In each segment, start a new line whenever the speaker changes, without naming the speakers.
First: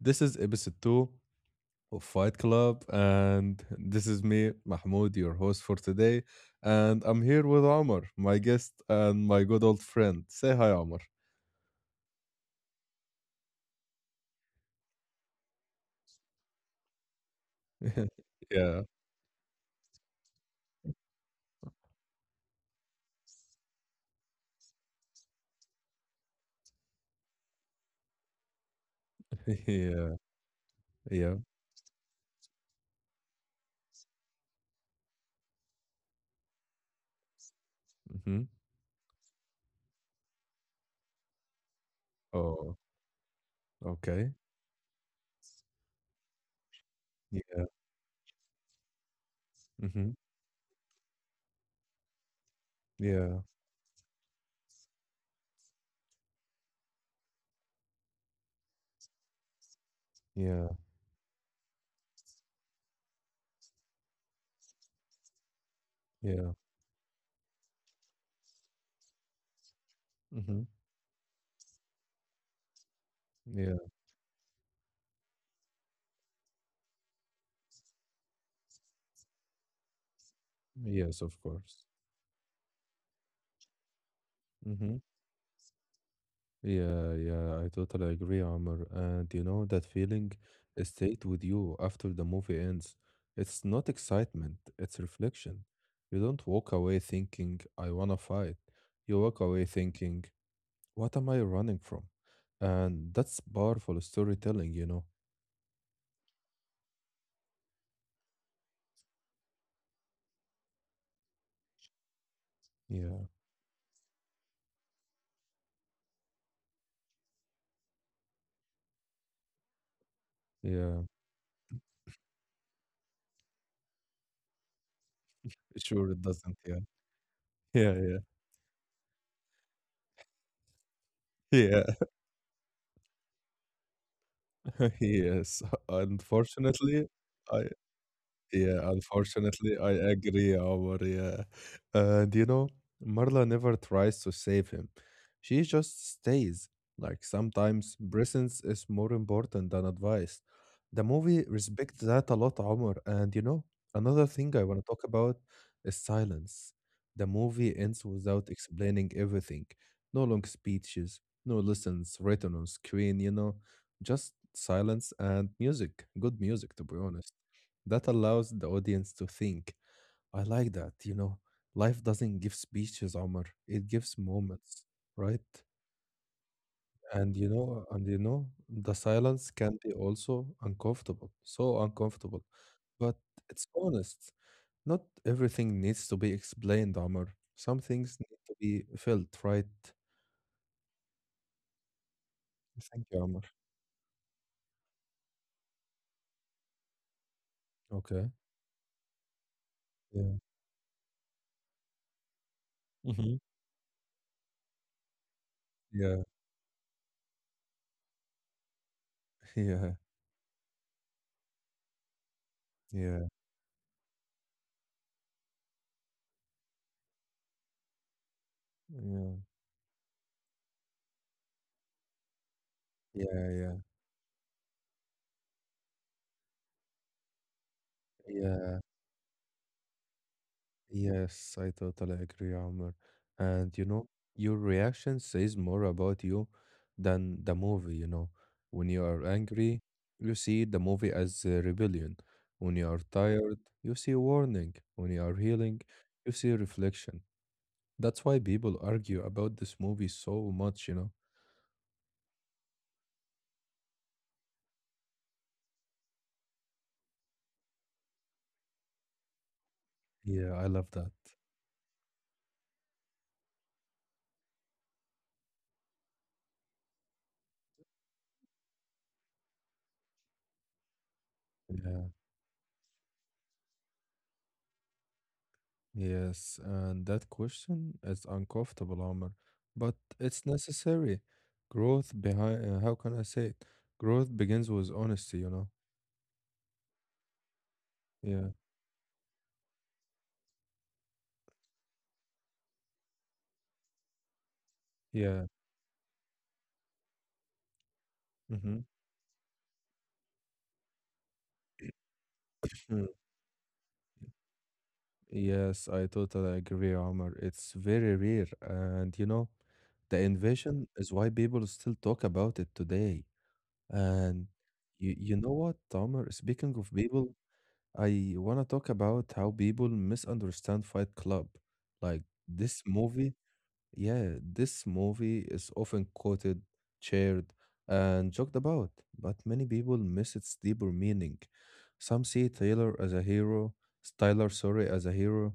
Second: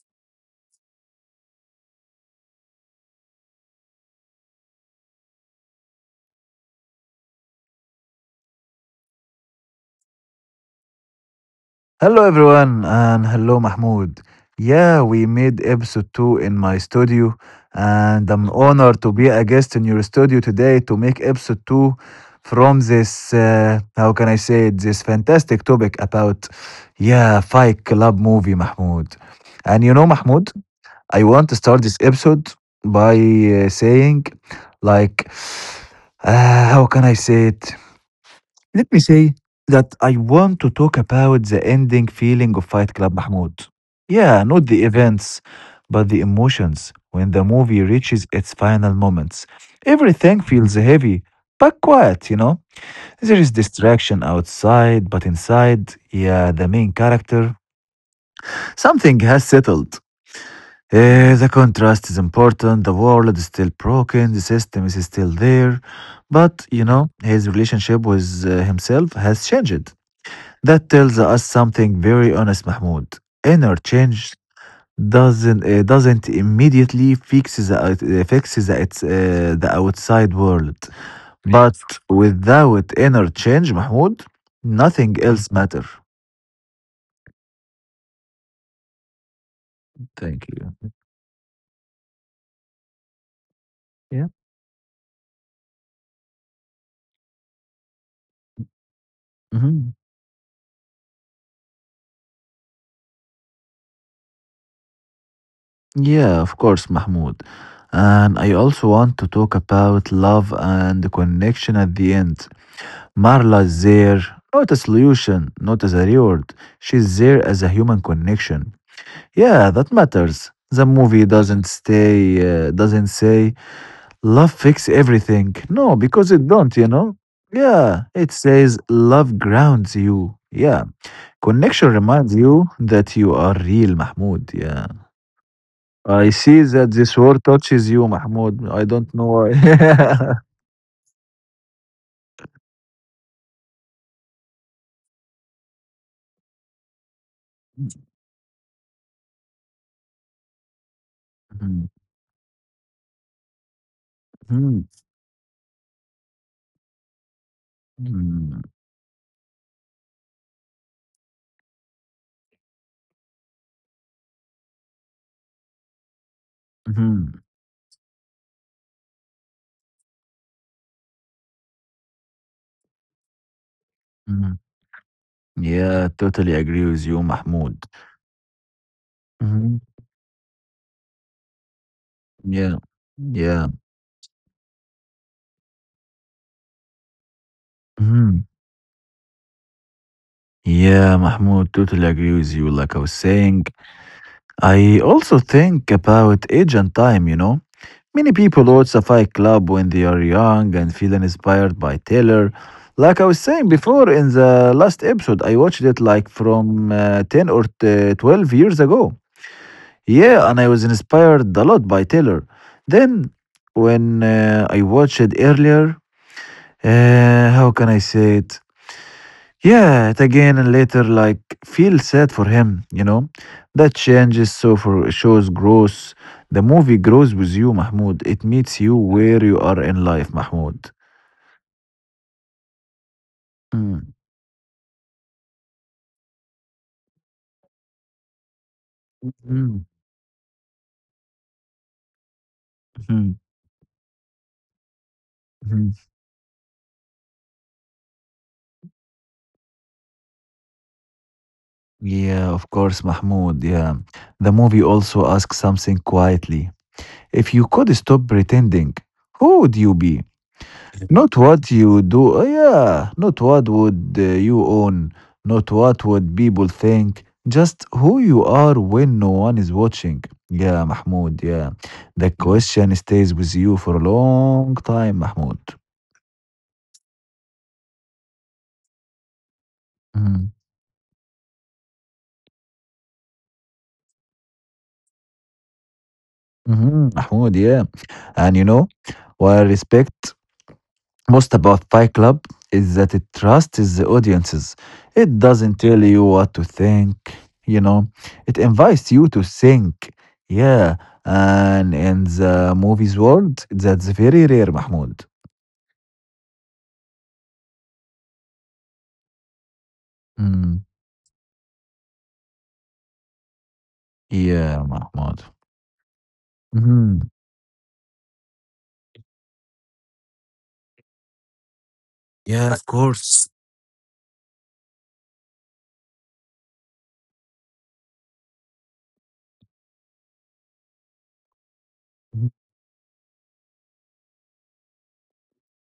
This is episode 2 of Fight Club, and this is me, Mahmoud, your host for today. And I'm here with Omar, my guest and my good old friend. Say hi, Omar.
Hello everyone and hello Mahmoud. Yeah, we made episode 2 in my studio, and I'm
Yeah.
honored to be a guest in your studio today to make episode 2 from this how can I say it, this fantastic topic about, yeah, Fight Club movie, Mahmoud. And you know,
Yeah,
Mahmoud, I
yeah.
want to start this episode by saying, like, how can I say it,
Hmm.
let me say that I want to talk about the ending feeling of
Oh,
Fight Club, Mahmoud. Yeah,
okay.
not the events, but the emotions when the
Yeah.
movie reaches its final moments.
Hmm.
Everything feels heavy, but quiet, you know? There is
Yeah,
distraction outside, but inside, yeah, the main character, something has settled.
yeah,
The contrast is important, the world is still broken, the system is still there, but
yeah.
you know, his relationship with himself has changed.
Hmm.
That tells us something very honest, Mahmoud. Inner
Yeah,
change doesn't immediately fix the the outside world,
yes, of
but
course.
without inner change, Mahmoud, nothing
Mm-hmm.
else matter.
Yeah, yeah, I totally agree, Amr. And you know, that
Thank
feeling
you.
stayed with you after the movie ends. It's not
Yeah.
excitement, it's reflection. You don't walk away thinking, I wanna fight. You walk
Hmm.
away thinking, what am I running from? And that's powerful storytelling, you know?
Yeah, of course, Mahmoud. And I also want to talk about love and connection at the end.
Yeah,
Marla is there, not a solution, not as a reward. She's there as a human connection. Yeah, that matters. The movie
yeah.
doesn't stay, doesn't say love fix everything. No, because
Sure,
it
it
don't,
doesn't.
you
Yeah,
know? Yeah,
yeah,
it
yeah,
says love grounds you. Yeah. Connection
yeah.
reminds you that you are real, Mahmoud. Yeah.
Yes,
I see that this
unfortunately,
word touches
I
you, Mahmoud. I
Yeah,
don't know why.
unfortunately, I agree, Omar. Yeah. And you know, Marla never tries to save him. She just stays. Like sometimes presence is more important than advice. The movie
Mhm,
respects that a lot, Omar. And you know, another thing
mhm,
I want to talk about is silence. The movie ends
mhm,
without explaining everything. No long speeches, no lessons written on screen, you know, just silence and music. Good music, to be
mhm,
honest. That allows the audience to think. I like that, you know. Life doesn't give speeches, Omar. It gives
mhm.
moments, right?
Yeah, totally agree with you, Mahmoud.
The silence
Mhm.
can be also uncomfortable, so uncomfortable.
Yeah.
But
Yeah.
it's honest. Not everything needs to be explained, Omar. Some
Mhm.
things need to be felt, right?
Yeah, Mahmoud, totally agree with you. Like I was
Thank you,
saying,
Omar.
I also think about age and time, you know. Many
Okay.
people watch the Fight Club when they are
Yeah.
young and feel inspired by Taylor. Like I was
Hmm.
saying before in the last episode, I watched it like
Yeah.
from 10 or 12 years ago.
Yeah.
Yeah, and I was inspired a lot by Taylor. Then,
Yeah.
when I watched it earlier, how can I say it?
Yeah.
Yeah, it again and later like feel sad for him, you know.
Yeah.
That
Yeah.
changes so for shows grows. The movie grows with you, Mahmoud. It meets you
Yeah.
where you are in life, Mahmoud.
Yes, I totally agree, Amr. And
Mm,
you know, your reaction says more about you than the movie, you know. When you are
mm,
angry, you see the movie as a rebellion. When you are
mhm,
tired, you see warning. When you are
mhm.
healing, you see reflection. That's why people argue about this movie so much, you know.
Yeah, of course, Mahmoud. Yeah. The movie also asks something quietly. If you could stop pretending, who would you be?
Yeah, I love
Not
that.
what you do, yeah, not what would you own, not what would people think, just who you are when no one is watching. Yeah, Mahmoud, yeah. The
Yeah.
question stays with you for a long time, Mahmoud.
Yes, and that question is uncomfortable, Omar, but
Mm-hmm.
it's necessary. Growth behind, how can I say it? Growth begins with honesty, you know?
Mm-hmm, Mahmoud, yeah. And you
Yeah,
know, while respect most about Fight Club is that it trusts the audiences. It doesn't
yeah.
tell you what to think, you know. It
Mm-hmm.
invites you to think. Yeah, and in the movies
Sure.
world, that's very rare, Mahmoud.
Yes, I totally agree, Omar. It's very rare. And, you know, the
Mm,
invasion is why people still talk about it today. And
yeah, Mahmoud.
you know what, Omar? Speaking
Mhm.
of people, I want to talk about how people misunderstand Fight Club. Like,
Yeah, of
this
course.
movie Yeah, this movie is often quoted, shared, and joked about, but many people miss its deeper meaning. Some see Taylor as a hero, Styler, sorry, as a hero.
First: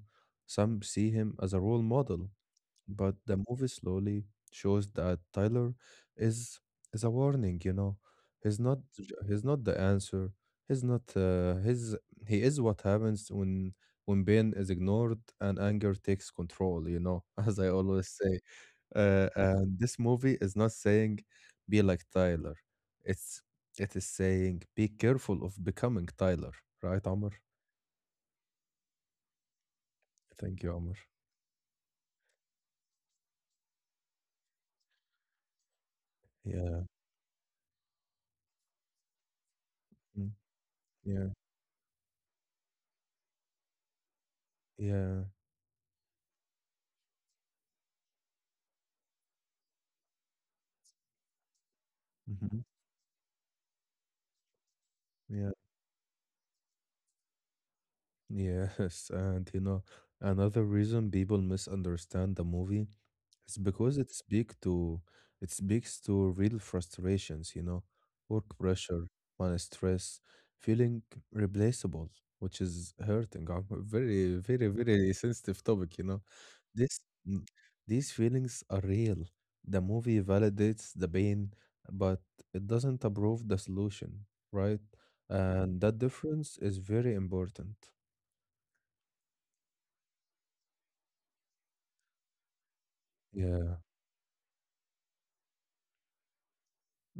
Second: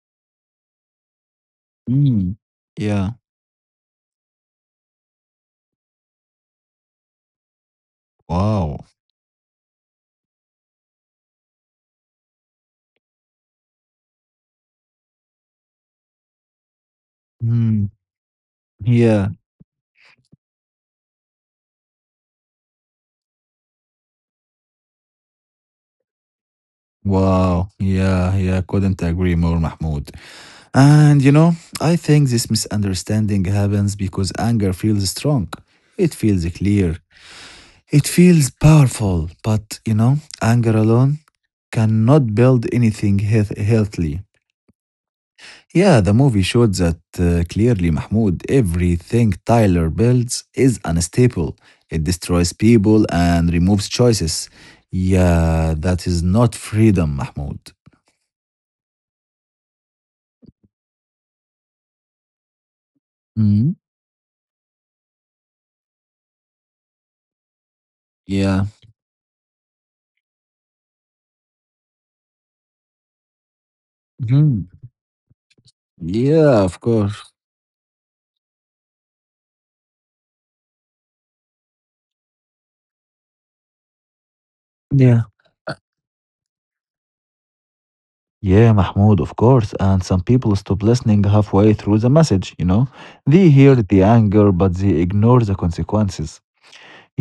Some see him as a role model,
Mhm. Yeah.
but the movie slowly shows that Tyler is is a warning. You know,
Wow.
he's not the answer. He's not his. He is what happens when pain is ignored and anger takes control. You know, as I
Mm,
always say.
yeah.
And this movie is not saying be like Tyler. It's it is saying be careful of becoming Tyler, right, Amr?
Wow. Yeah. Yeah. Couldn't agree more, Mahmoud.
Thank you, Amr.
And you know, I think this misunderstanding happens because anger feels strong. It feels
Yeah.
clear. It feels powerful. But you know,
Mm.
anger alone
Yeah.
cannot build anything healthy.
Yeah.
Yeah, the movie showed that clearly, Mahmoud. Everything Tyler builds is unstable. It destroys
Hmm.
people and removes choices.
Yeah.
Yeah, that is not freedom, Mahmoud.
Yes. And you know, another reason people misunderstand the movie. It's
Mhm.
because it speaks to real frustrations, you know, work
Yeah.
pressure, money stress, feeling replaceable, which is hurting. Very, very,
Mhm.
very sensitive topic, you know.
Yeah, of
This
course.
mm, these feelings are real. The movie validates the pain, but it doesn't approve the solution, right?
Yeah.
And that difference is very important.
Yeah, Mahmoud, of course. And some people stop listening halfway through the message, you know? They hear
Yeah.
the anger, but they ignore the consequences.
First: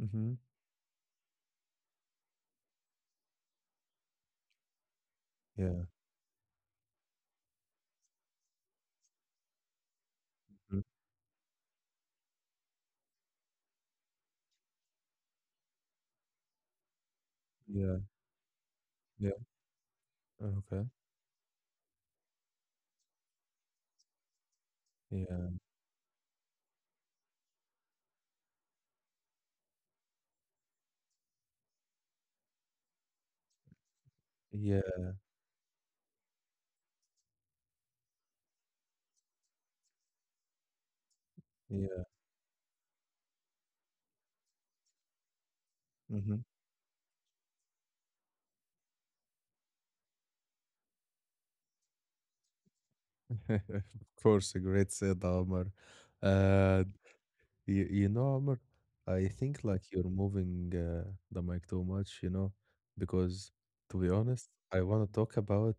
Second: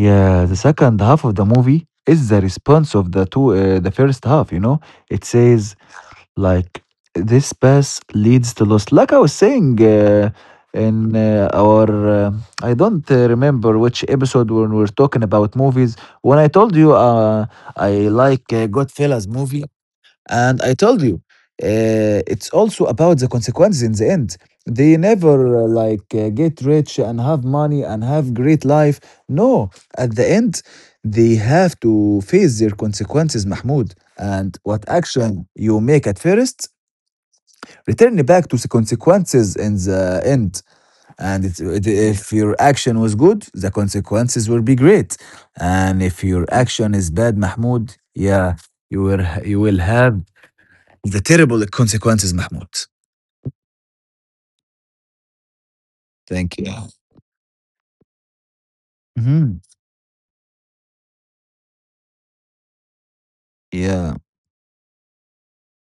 Mm-hmm.
the second half of the movie is the response of the first half, you know? It says,
Yeah.
like, this pass leads to loss. Like I was saying
Mm.
in our, uh, I don't remember which episode when we were talking about movies. When I told you I
Yeah.
like Goodfellas
Yeah.
movie, and I
Okay.
told you, it's also about the consequences in the end. They
Yeah.
never like get rich and have money and have great life. No, at the end, they have to face their consequences, Mahmoud. And
Yeah.
what action you make at first, return back to the consequences in the end. And
Yeah.
if your action was good, the consequences will be great. And if your
Mhm.
action is bad, Mahmoud, yeah, you will have the terrible consequences, Mahmoud.
Of course, a great said, Omar.
Thank you.
Uh, Omar, I
Hmm.
think like you're moving the mic too much, you know, because to be
Yeah.
honest, I want to talk about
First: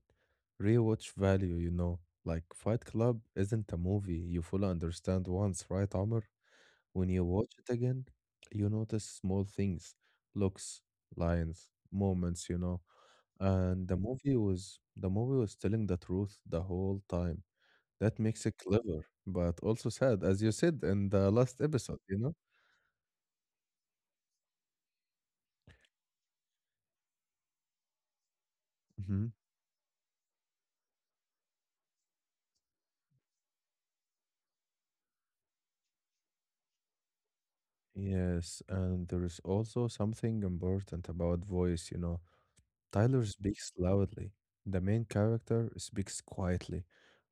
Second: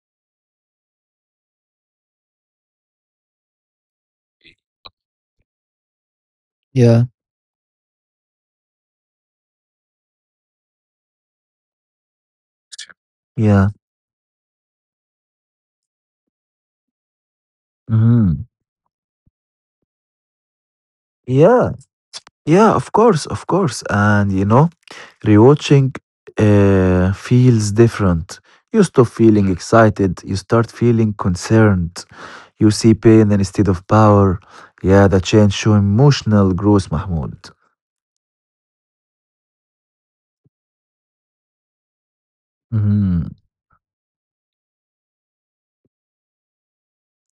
rewatch value, you know. Like Fight Club isn't a movie you fully understand once, right, Omar?
Yeah.
When you watch it again, you notice small things, looks, lines, moments, you know.
Yeah.
And the movie was telling the truth the whole time. That
Mhm.
makes it clever, but also sad, as you said in the last
Yeah.
episode, you know?
Yeah, of course, of course. And you know, rewatching feels different. You stop
hmm
feeling excited, you start feeling concerned. You see pain instead of power. Yeah, the change show emotional growth, Mahmoud.
Yes, and there is also something important about voice, you know. Tyler
Hmm.
speaks loudly. The main character speaks quietly.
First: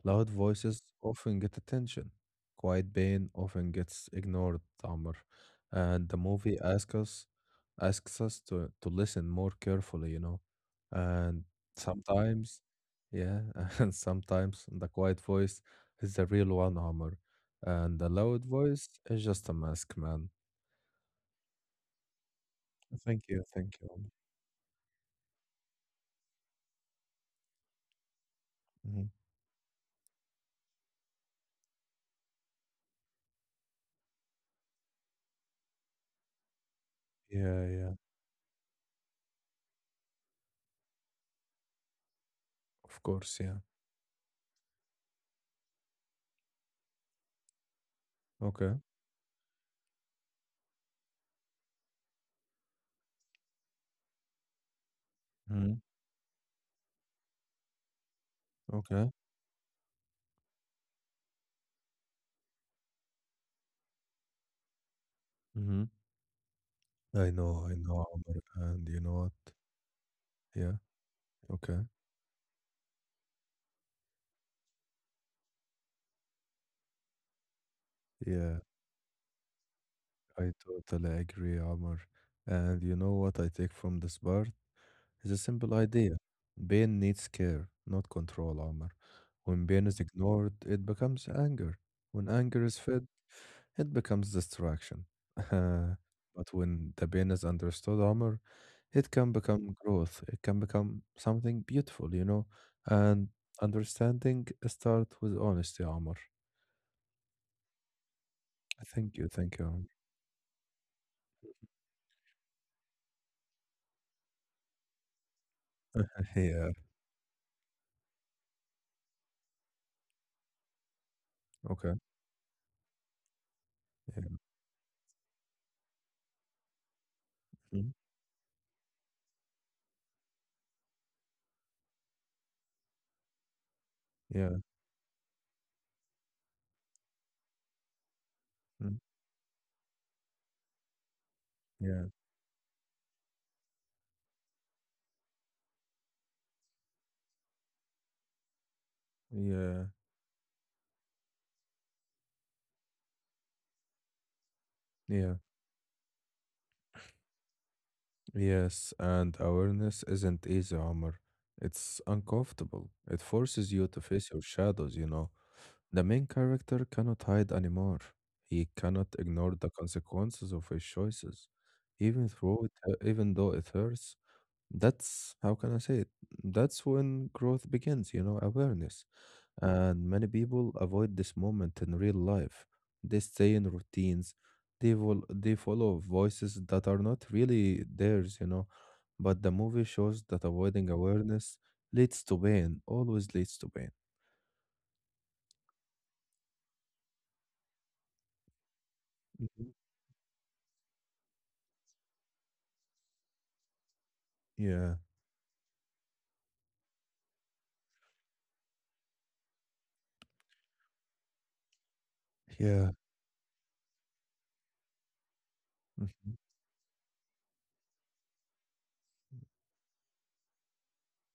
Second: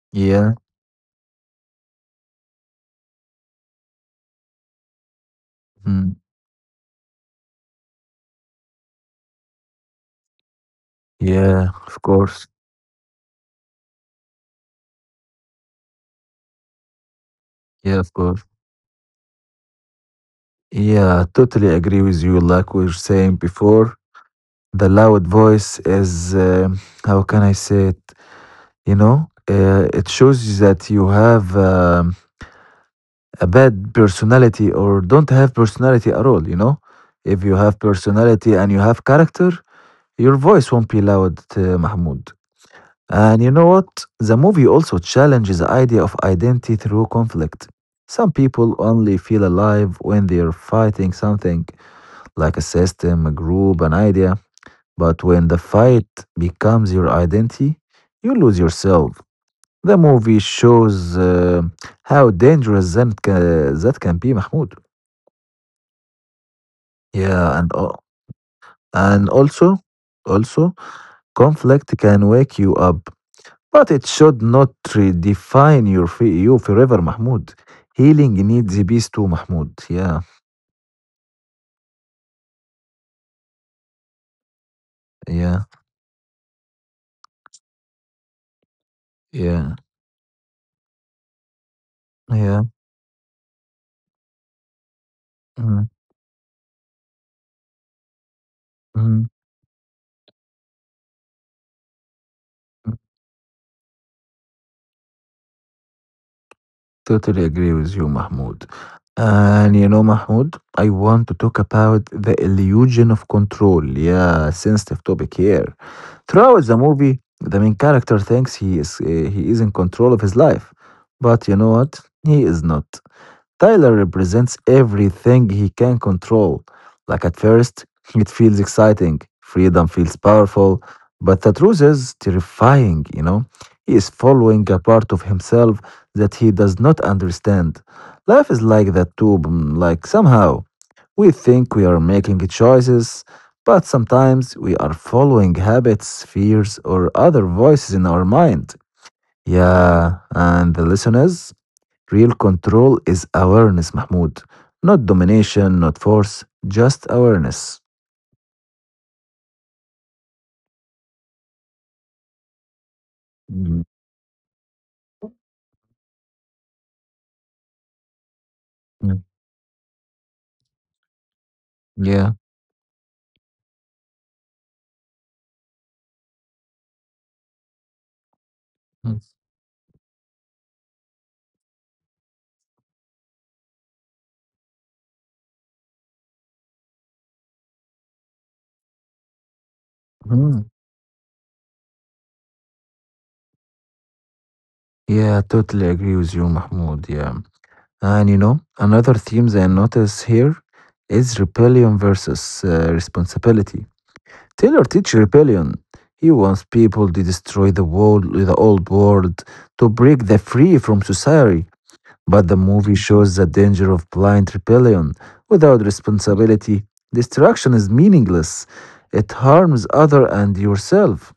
Loud
Yeah.
voices often get attention. Quiet pain often gets ignored, Tamar. And the
Mhm.
movie asks us to listen more carefully, you know. And
Yeah, of course.
sometimes, yeah, and sometimes the quiet voice is the real one, Amr. And
Yeah,
the
of course.
loud voice is just a mask, man.
Yeah, totally agree with you, like we were
Thank
saying
you, thank you.
before. The loud voice is, how can I say it? You
Mhm.
know, it shows you that you have a bad personality or don't have personality at all, you know? If you
Yeah,
have
yeah,
personality and you have character, your voice won't be loud, Mahmoud.
of course,
And you
yeah.
know what? The movie also challenges the idea of identity through conflict. Some people
Okay.
only feel alive when they're fighting something, like a system, a group, an idea. But when the fight becomes your identity, you lose
Okay.
yourself. The movie shows how dangerous that can be, Mahmoud.
Mhm.
Yeah, and
I know, Omar, and you know
and
what?
also,
Yeah, okay,
conflict can wake you up, but it should not redefine your you forever, Mahmoud. Healing
yeah,
needs peace too, Mahmoud. Yeah,
I totally agree, Omar. And you know what I take from this part? It's a
yeah,
simple idea. Pain needs care, not control, Omar. When
yeah,
pain is ignored, it becomes anger. When
yeah.
anger is fed, it becomes distraction.
Mm,
But when the pain is understood, Omar, it
mm.
can become growth. It can become something beautiful, you know? And understanding starts with honesty, Omar.
Totally agree with you, Mahmoud.
Thank you, thank you.
And
Omar.
you know, Mahmoud, I want to talk about the illusion of control. Yeah, sensitive topic here. Throughout
Yeah,
the movie, the main character thinks he is in control of his life, but you know what?
okay.
He is not. Tyler
Yeah.
represents everything he can control. Like at first,
Mhm.
it feels exciting, freedom feels powerful, but the truth is terrifying, you know? He is
Yeah.
following a part of himself that he does not understand. Life is like
Mm.
that too, like somehow we think we are
Yeah.
making choices, but sometimes we are following habits, fears, or other voices in our mind.
Yeah.
Yeah, and the listeners? Real control is awareness, Mahmoud. Not
Yeah.
domination, not force, just awareness.
Yes. And awareness isn't easy, Omar. It's uncomfortable. It forces
Mm,
you to face your shadows, you know. The main character cannot hide anymore. He cannot
mm,
ignore the consequences of his choices, even
yeah.
though it, even though it hurts. That's how can I say it? That's when growth begins, you know, awareness.
Mm,
And many people avoid this moment in real life. They stay in routines. They will. They follow voices that are not really theirs, you know. But the movie shows that
mhm.
avoiding awareness leads to pain. Always leads to pain.
Yeah, totally agree with you, Mahmoud. Yeah. And you know, another theme that I
Mhm.
notice here is rebellion versus responsibility. Taylor
Yeah.
teach rebellion. He wants people to destroy the world, the old world, to break the free from society. But the
Yeah.
movie shows the danger of blind rebellion. Without
Mhm.
responsibility, destruction is meaningless. It harms other and yourself.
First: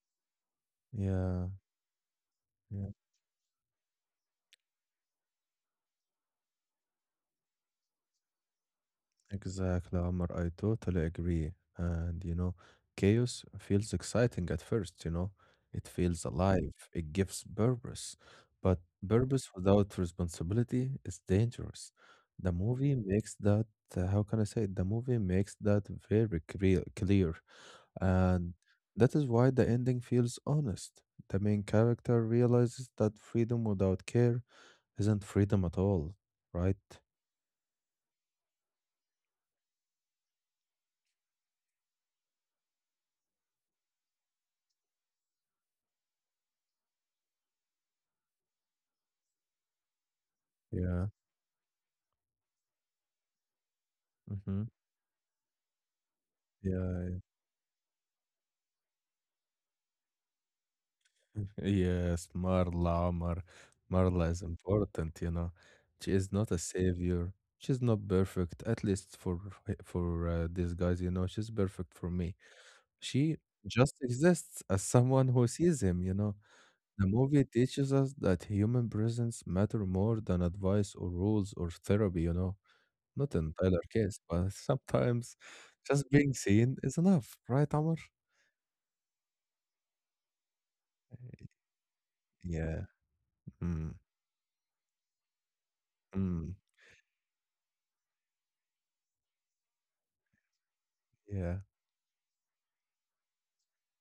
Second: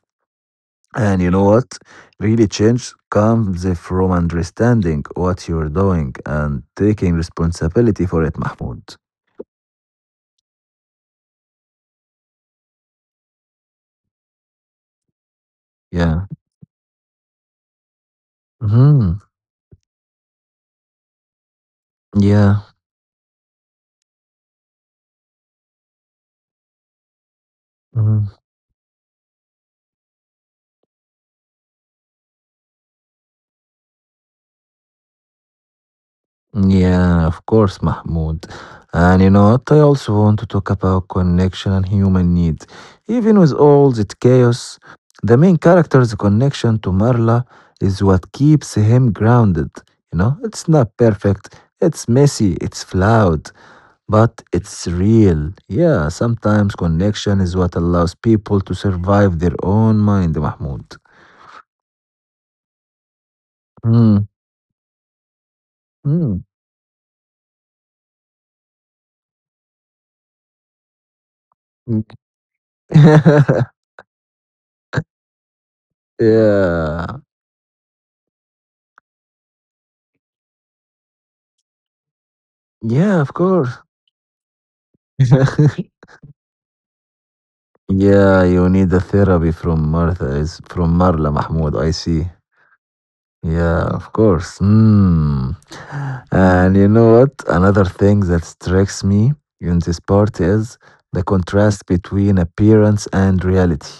And you know
Yeah,
what? Really
yeah,
change comes from understanding what you're doing and taking responsibility for it, Mahmoud.
exactly, Omar. I totally agree. And you know, chaos feels exciting at first, you know, it feels
Yeah.
alive, it gives purpose. But
Hmm.
purpose without responsibility is dangerous. The
Yeah.
movie makes that, how can I say it? The movie makes that very clear, clear.
Mhm.
And that is why the ending feels honest. The main character realizes that freedom without care isn't freedom at all, right?
Yeah, of course, Mahmoud. And you know what? I also want to talk about connection and human needs. Even with all that chaos, the main character's connection to Marla is what keeps him grounded. You know, it's not
Yeah.
perfect, it's messy, it's flawed, but
Mhm.
it's real. Yeah, sometimes
Yeah.
connection is what allows people to survive their own mind, Mahmoud.
Yes, Marla, Omar.
Mm,
Marla is important, you know. She is
mm,
not a savior. She's not perfect, at least for these guys, you know. She's perfect
mm.
for me. She just exists as someone who sees him, you know. The
Yeah.
movie teaches us that human presence matter more than advice or rules or therapy, you know.
Yeah,
Not
of
in
course.
Tyler case, but sometimes just being seen is enough, right, Amr?
Yeah, you need a therapy from Martha. Is from Marla, Mahmoud. I see.
Yeah.
Yeah,
Mm,
of course. Mm.
mm,
And you know what? Another thing that strikes me in this part is the
yeah.
contrast between appearance and reality.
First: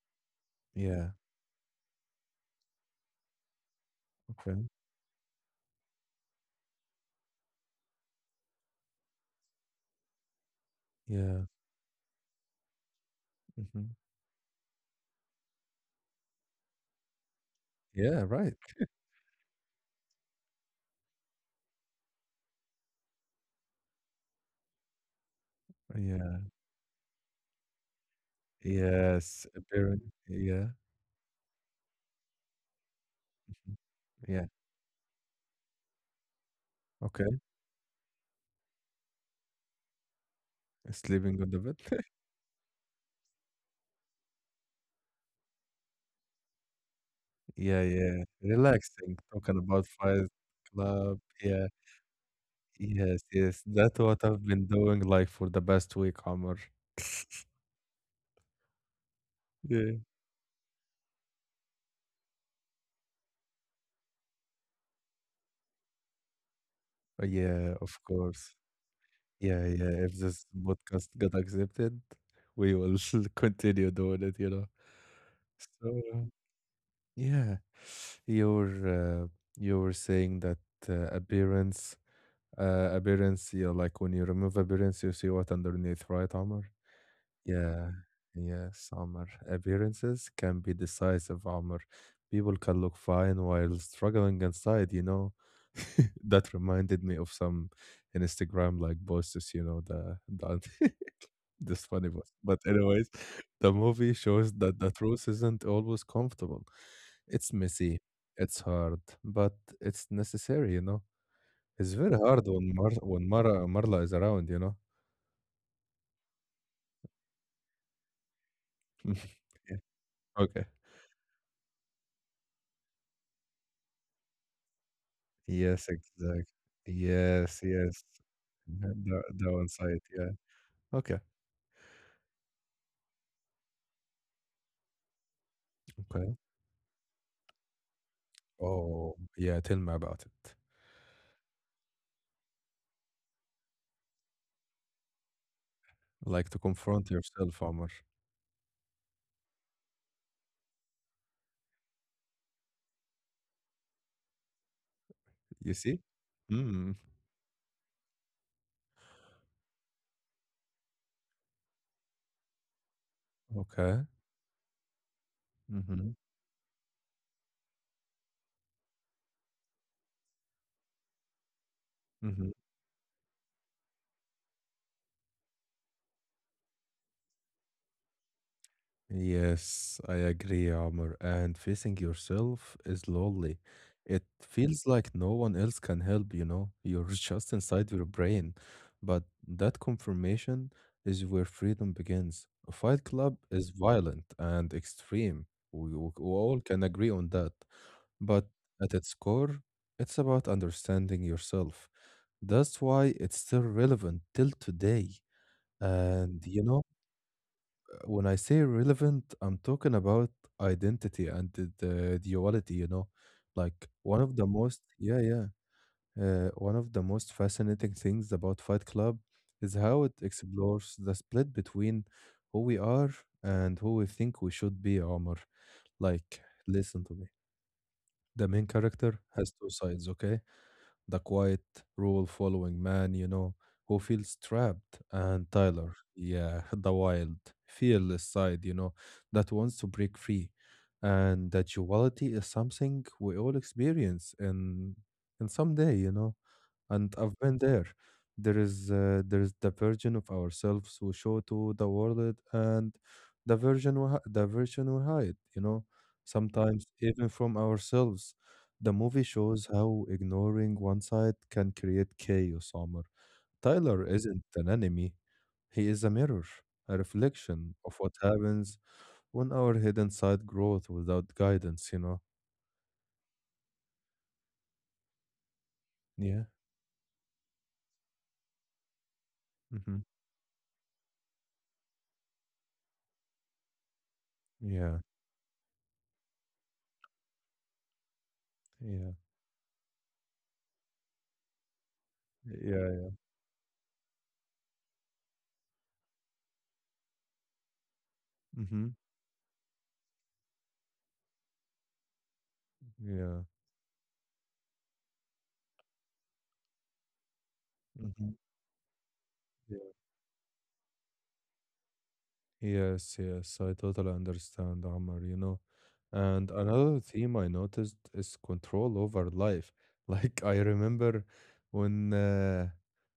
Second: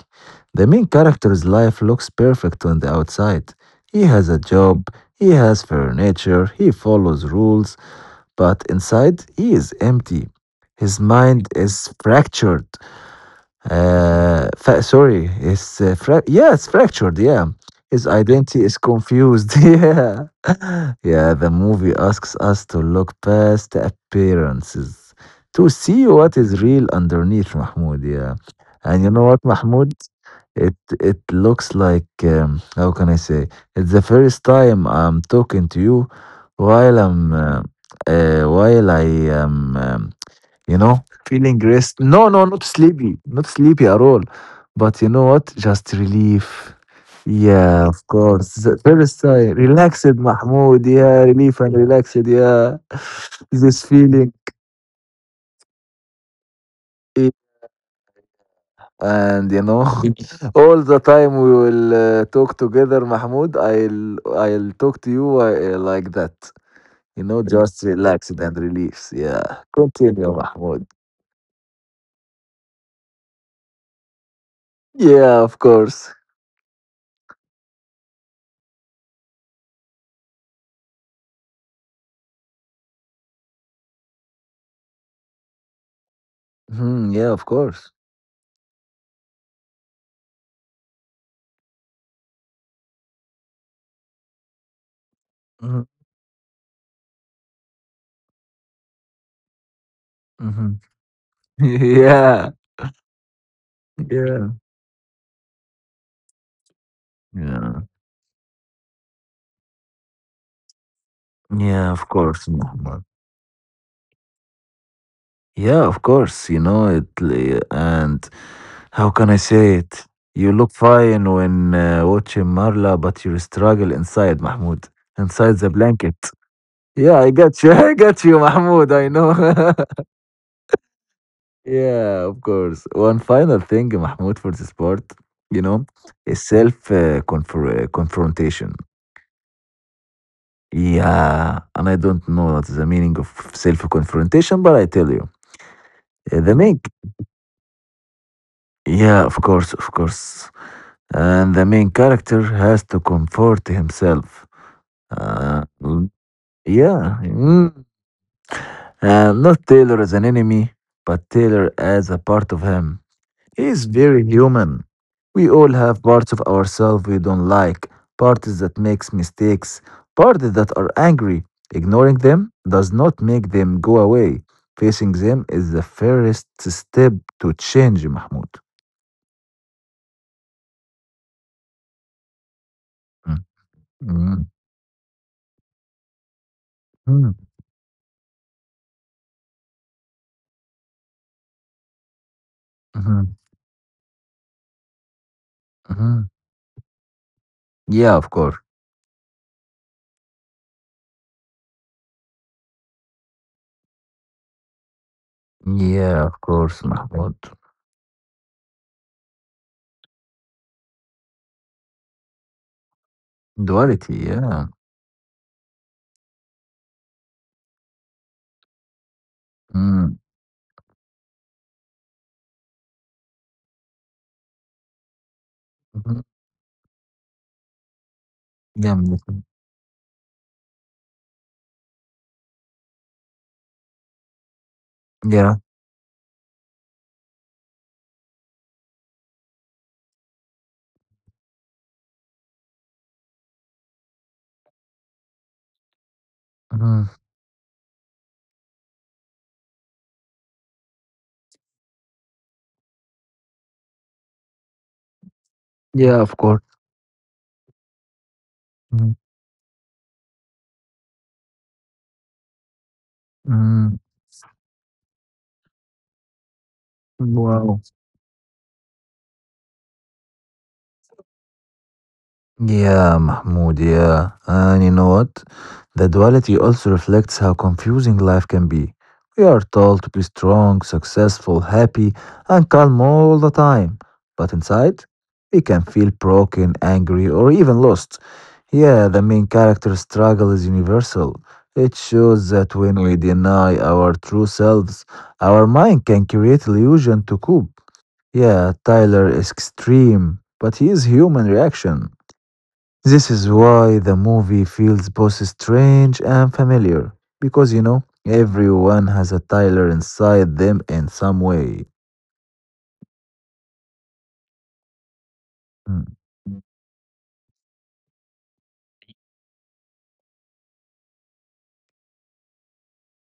The main
Yeah,
character's life looks perfect on the outside. He has a
okay,
job, he has furniture, he follows rules, but inside he is empty. His
yeah,
mind is fractured.
mhm.
Sorry, yeah, it's fractured. Yeah, his
Yeah, right,
identity is confused. Yeah, yeah. The movie asks us to look past the appearances to see what
yeah.
is real underneath, Mahmoud. Yeah, and you know what,
Yes,
Mahmoud?
apparently, yeah,
It looks like, how can I say?
mhm,
It's the first
yeah,
time I'm talking to you while I'm
okay,
uh, while I am. You know,
sleeping on the
feeling
bed.
rest. No, no, not sleepy, not sleepy at all. But you know what? Just relief.
Yeah,
Yeah, of
yeah,
course. The
relaxing,
first time,
talking about
relaxed,
Fight
Mahmoud.
Club,
Yeah, relief
yeah.
and relaxed. Yeah,
Yes, yes,
this
that's what
feeling.
I've been doing, like, for the past week, Omar.
eh, And you know,
Yeah.
all the time we will talk together, Mahmoud. I'll talk to you like that. You know,
Yeah,
just
of
relaxed
course.
and relief. Yeah,
Yeah, yeah, if
continue,
this
Mahmoud.
podcast got accepted, we will continue doing it, you know?
Yeah, of
So
course.
yeah, you're uh, you're saying that uh, appearance, appearance. You know, like when you remove appearance, you see what underneath, right, Amr?
Mhm, yeah, of course.
Yeah, yes, Amr. Appearances can be decisive, Amr. People can look fine while struggling inside. You know,
Mhm,
that reminded me of some Instagram like posts. You know, the
mhm.
this funny was.
Yeah,
But anyways, the movie
yeah,
shows that the truth isn't always comfortable. It's
yeah,
messy, it's hard, but it's necessary, you know.
yeah.
It's
Of
very hard
course,
when Mar
Muhammad.
when Mara Marla is around, you know.
Yeah, of course. You know it, li- and how can I say
Yeah.
it? You
Okay.
look fine when watching Marla, but you struggle inside, Mahmoud, inside the
Yes,
blanket.
exactly.
Yeah, I
Yes,
got you. I
yes.
got you, Mahmoud.
The
I
the
know.
downside, yeah. Okay.
Yeah, of course. One final thing, Mahmoud, for this part, you know,
Okay.
is self confrontation.
Oh, yeah, tell me about it.
Yeah, and I don't know what's the meaning of self-confrontation, but I tell you, uh,
Like
the
to
main,
confront yourself, Omar.
yeah, of course, and the main character has to comfort himself. Uh,
You see?
l-
Mm.
yeah, mm. Not Taylor as an enemy, but Taylor as a part of him. He's
Okay.
very human. We all have
Mm-hmm.
parts of ourselves we don't like, parts that makes mistakes, parts that are angry. Ignoring them
Mm-hmm.
does not make them go away. Facing them is the first step to change, Mahmoud.
Yes, I agree, Amr. And facing yourself is
Mm,
lonely. It
mm,
feels like no one else can help, you know? You're
mm,
just inside your brain. But that confirmation is where freedom begins. A Fight
mhm,
Club is violent and extreme. We
mhm.
all can agree on that.
Yeah, of
But
course.
at its core, it's about understanding yourself. That's why it's still relevant till today.
Yeah, of
And you
course,
know,
Mahmoud.
when I say relevant, I'm talking about identity and the duality, you know, like
Duality,
one of the
yeah.
most, yeah, yeah, one of the most fascinating things about Fight Club is how
Mm,
it explores the split between who we are and who we think we should be, Omar.
mhm.
Like, listen to me. The main
Yeah,
character
mhm.
has two sides, okay? The quiet rule following man, you know, who feels trapped, and
Yeah.
Tyler, yeah, the wild, fearless side, you know, that wants to break free. And that duality is something we all experience in some day, you know.
Mhm.
And I've been there. There is the version of ourselves we show to the world, and the version we hide, you know,
Yeah, of course.
sometimes even from ourselves. The
Mm,
movie shows how ignoring one side can create chaos, Omar.
mm.
Tyler isn't an enemy, he is a mirror, a reflection
Wow.
of what happens when our hidden side grows without guidance, you know?
Yeah, Mahmoud, yeah. And you know what? The
Yeah.
duality also reflects how confusing life can be. We are told
Mm-hmm.
to be strong, successful, happy, and calm all the time. But inside,
Yeah.
we can feel broken, angry, or even lost. Yeah,
Yeah.
the main character's struggle is universal. It shows that when
Yeah.
we deny our true selves, our mind can create illusion to cope. Yeah,
Mm-hmm.
Tyler is extreme, but he is human reaction. This
Yeah.
is why the movie feels both strange and familiar, because
Mm-hmm.
everyone has a Tyler
Yeah.
inside them in some way.
Yes, yes, I totally understand, Amr, you know.
Mm.
And another theme I noticed is control over life. Like I remember when uh,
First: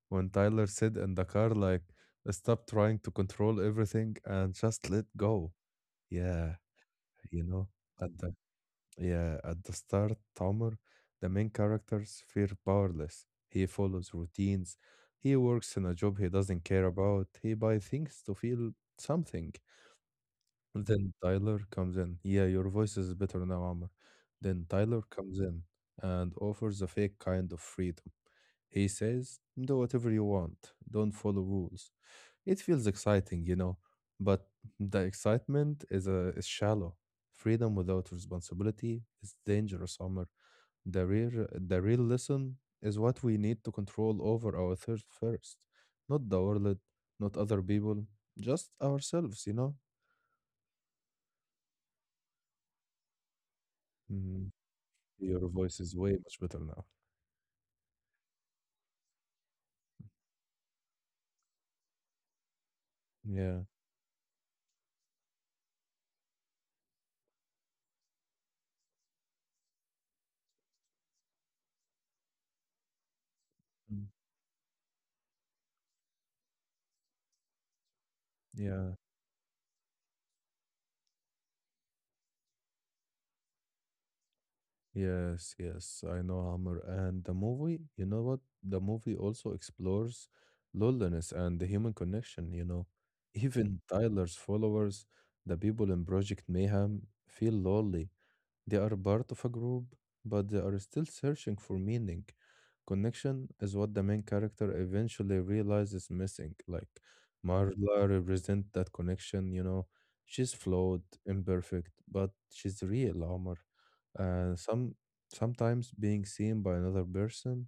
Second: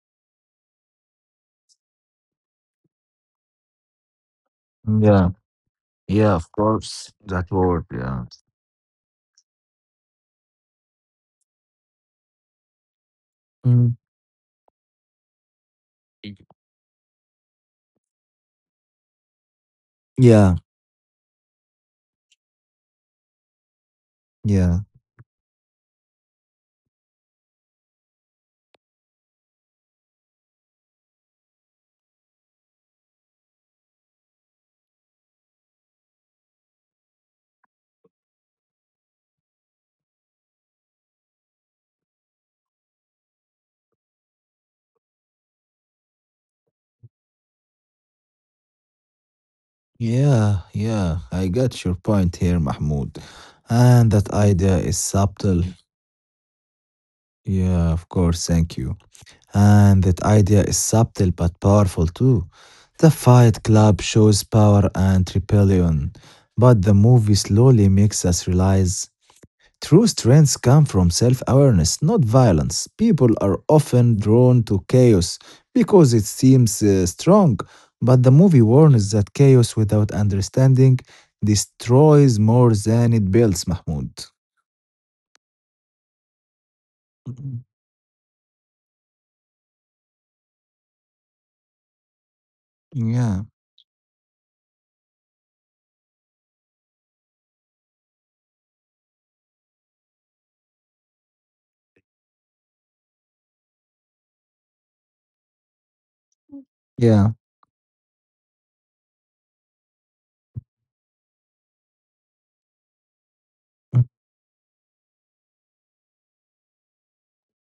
when Tyler said in the car, like, stop trying to control everything and just let
Yeah,
go.
yeah, of
Yeah,
course,
you
that
know.
word,
At
yeah.
the Yeah, at the start, Tomer, the main characters feel powerless. He
Mm.
follows routines. He works in a job he doesn't care about. He buys things to feel something,
Yeah,
then Tyler comes in. Yeah, your voice is better now, Amr. Then
yeah,
Tyler comes in and offers a fake kind of freedom. He says, do whatever you want, don't follow rules. It feels exciting, you know, but the excitement is shallow. Freedom without responsibility is dangerous, Amr. The real lesson is what we need to control over our thirst first, not the world, not other people, just ourselves, you know?
yeah, yeah. I got your point here, Mahmoud. And that
Mm.
idea is
Your
subtle.
voice is way much better now.
Yeah, of course, thank you. And that idea is subtle but powerful too. The
Yeah.
Fight Club shows power and rebellion, but the movie slowly makes us realize true strengths come from self awareness, not violence. People are
Mm.
often drawn to chaos because it seems strong, but the movie
Yeah.
warns that chaos without understanding destroys more than it builds, Mahmoud.
Yes, yes. I know Hammer. And the
Mhm.
movie, you know what? The movie also explores loneliness and the human connection, you know.
Yeah,
Even Tyler's followers, the people in Project Mayhem, feel lonely. They are part of a group, but they are still searching for meaning. Connection is what the main character eventually realizes missing. Like
yeah.
Marla represents that connection, you know. She's flawed, imperfect, but she's real, Omar.
Mm.
And some Sometimes being seen by another person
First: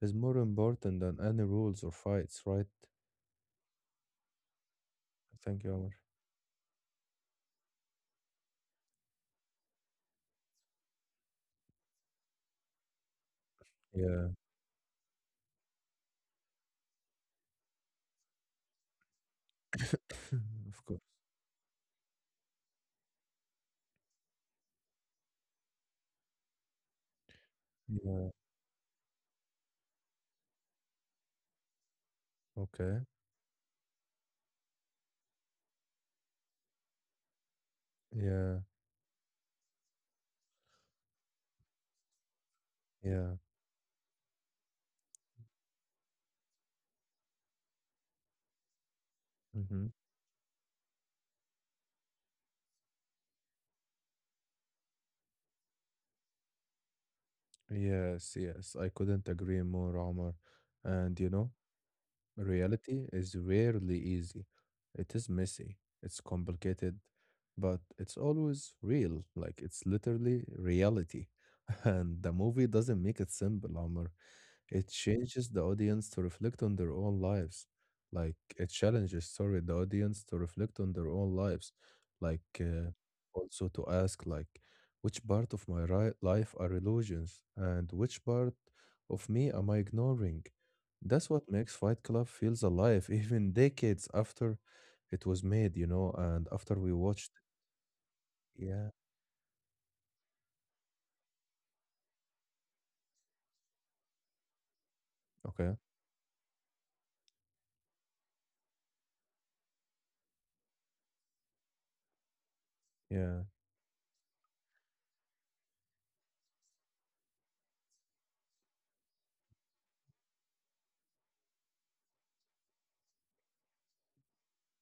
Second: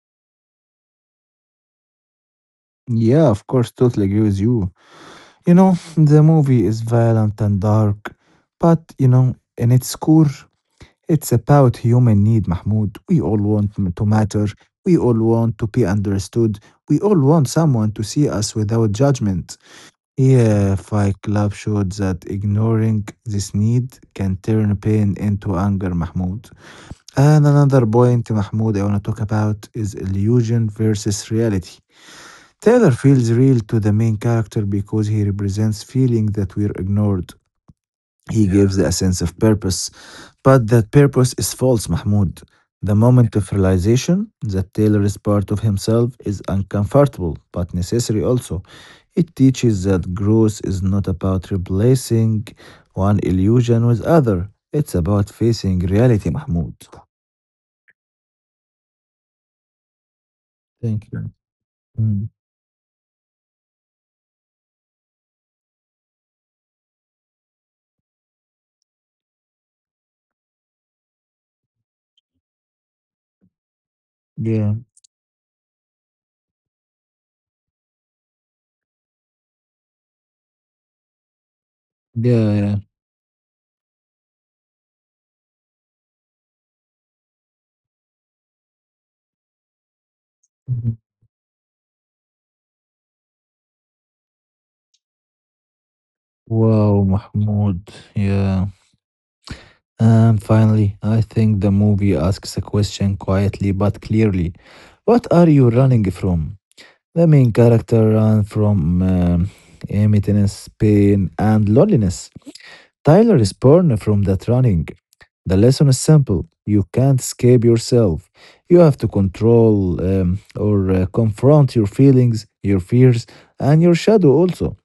is more important than any rules or fights, right?
Yeah, of course, totally agree with you. You
Thank you,
know,
Omar.
the movie is violent and dark, but in its core, it's about human need, Mahmoud. We all want m- to
Yeah,
matter. We all want to be understood. We all want someone to see us without judgment. Yeah,
of course.
Fight Club showed that ignoring this need can turn pain into anger, Mahmoud. And another point,
Yeah.
Mahmoud, I want to talk about is illusion versus reality. Taylor
Okay.
feels real to the main character because he represents feelings that were ignored. He Yeah.
Yeah.
gives Yeah. a sense of purpose, but that purpose is false, Mahmoud. The moment
Yeah.
of realization that Taylor is part of himself is uncomfortable, but necessary also. It teaches
Mm-hmm.
that growth is not about replacing one illusion with other. It's about facing reality, Mahmoud.
Yes, yes, I couldn't agree more, Omar.
Thank
And you
you.
know,
Mm.
reality is rarely easy. It is messy, it's complicated, but it's always real. Like it's literally reality. And the movie doesn't make it simple, Omar.
Yeah.
It changes the audience to reflect on their own lives. Like it challenges, sorry, the audience to reflect on their own lives.
Yeah.
Like
Yeah.
also to ask, like, which part of my ri life are illusions, and which part of me am I ignoring?
Mhm.
That's what makes Fight Club feels alive, even decades after it was made, you know, and after we
Wow,
watched.
Mahmoud. Yeah.
Yeah.
And finally, I think the movie asks a question quietly but clearly. What are you
Okay.
running from? The main character ran from emptiness, pain, and loneliness. Tyler
Yeah.
is born from that running. The lesson is simple. You can't escape yourself. You have to control or confront your feelings, your fears, and your shadow also.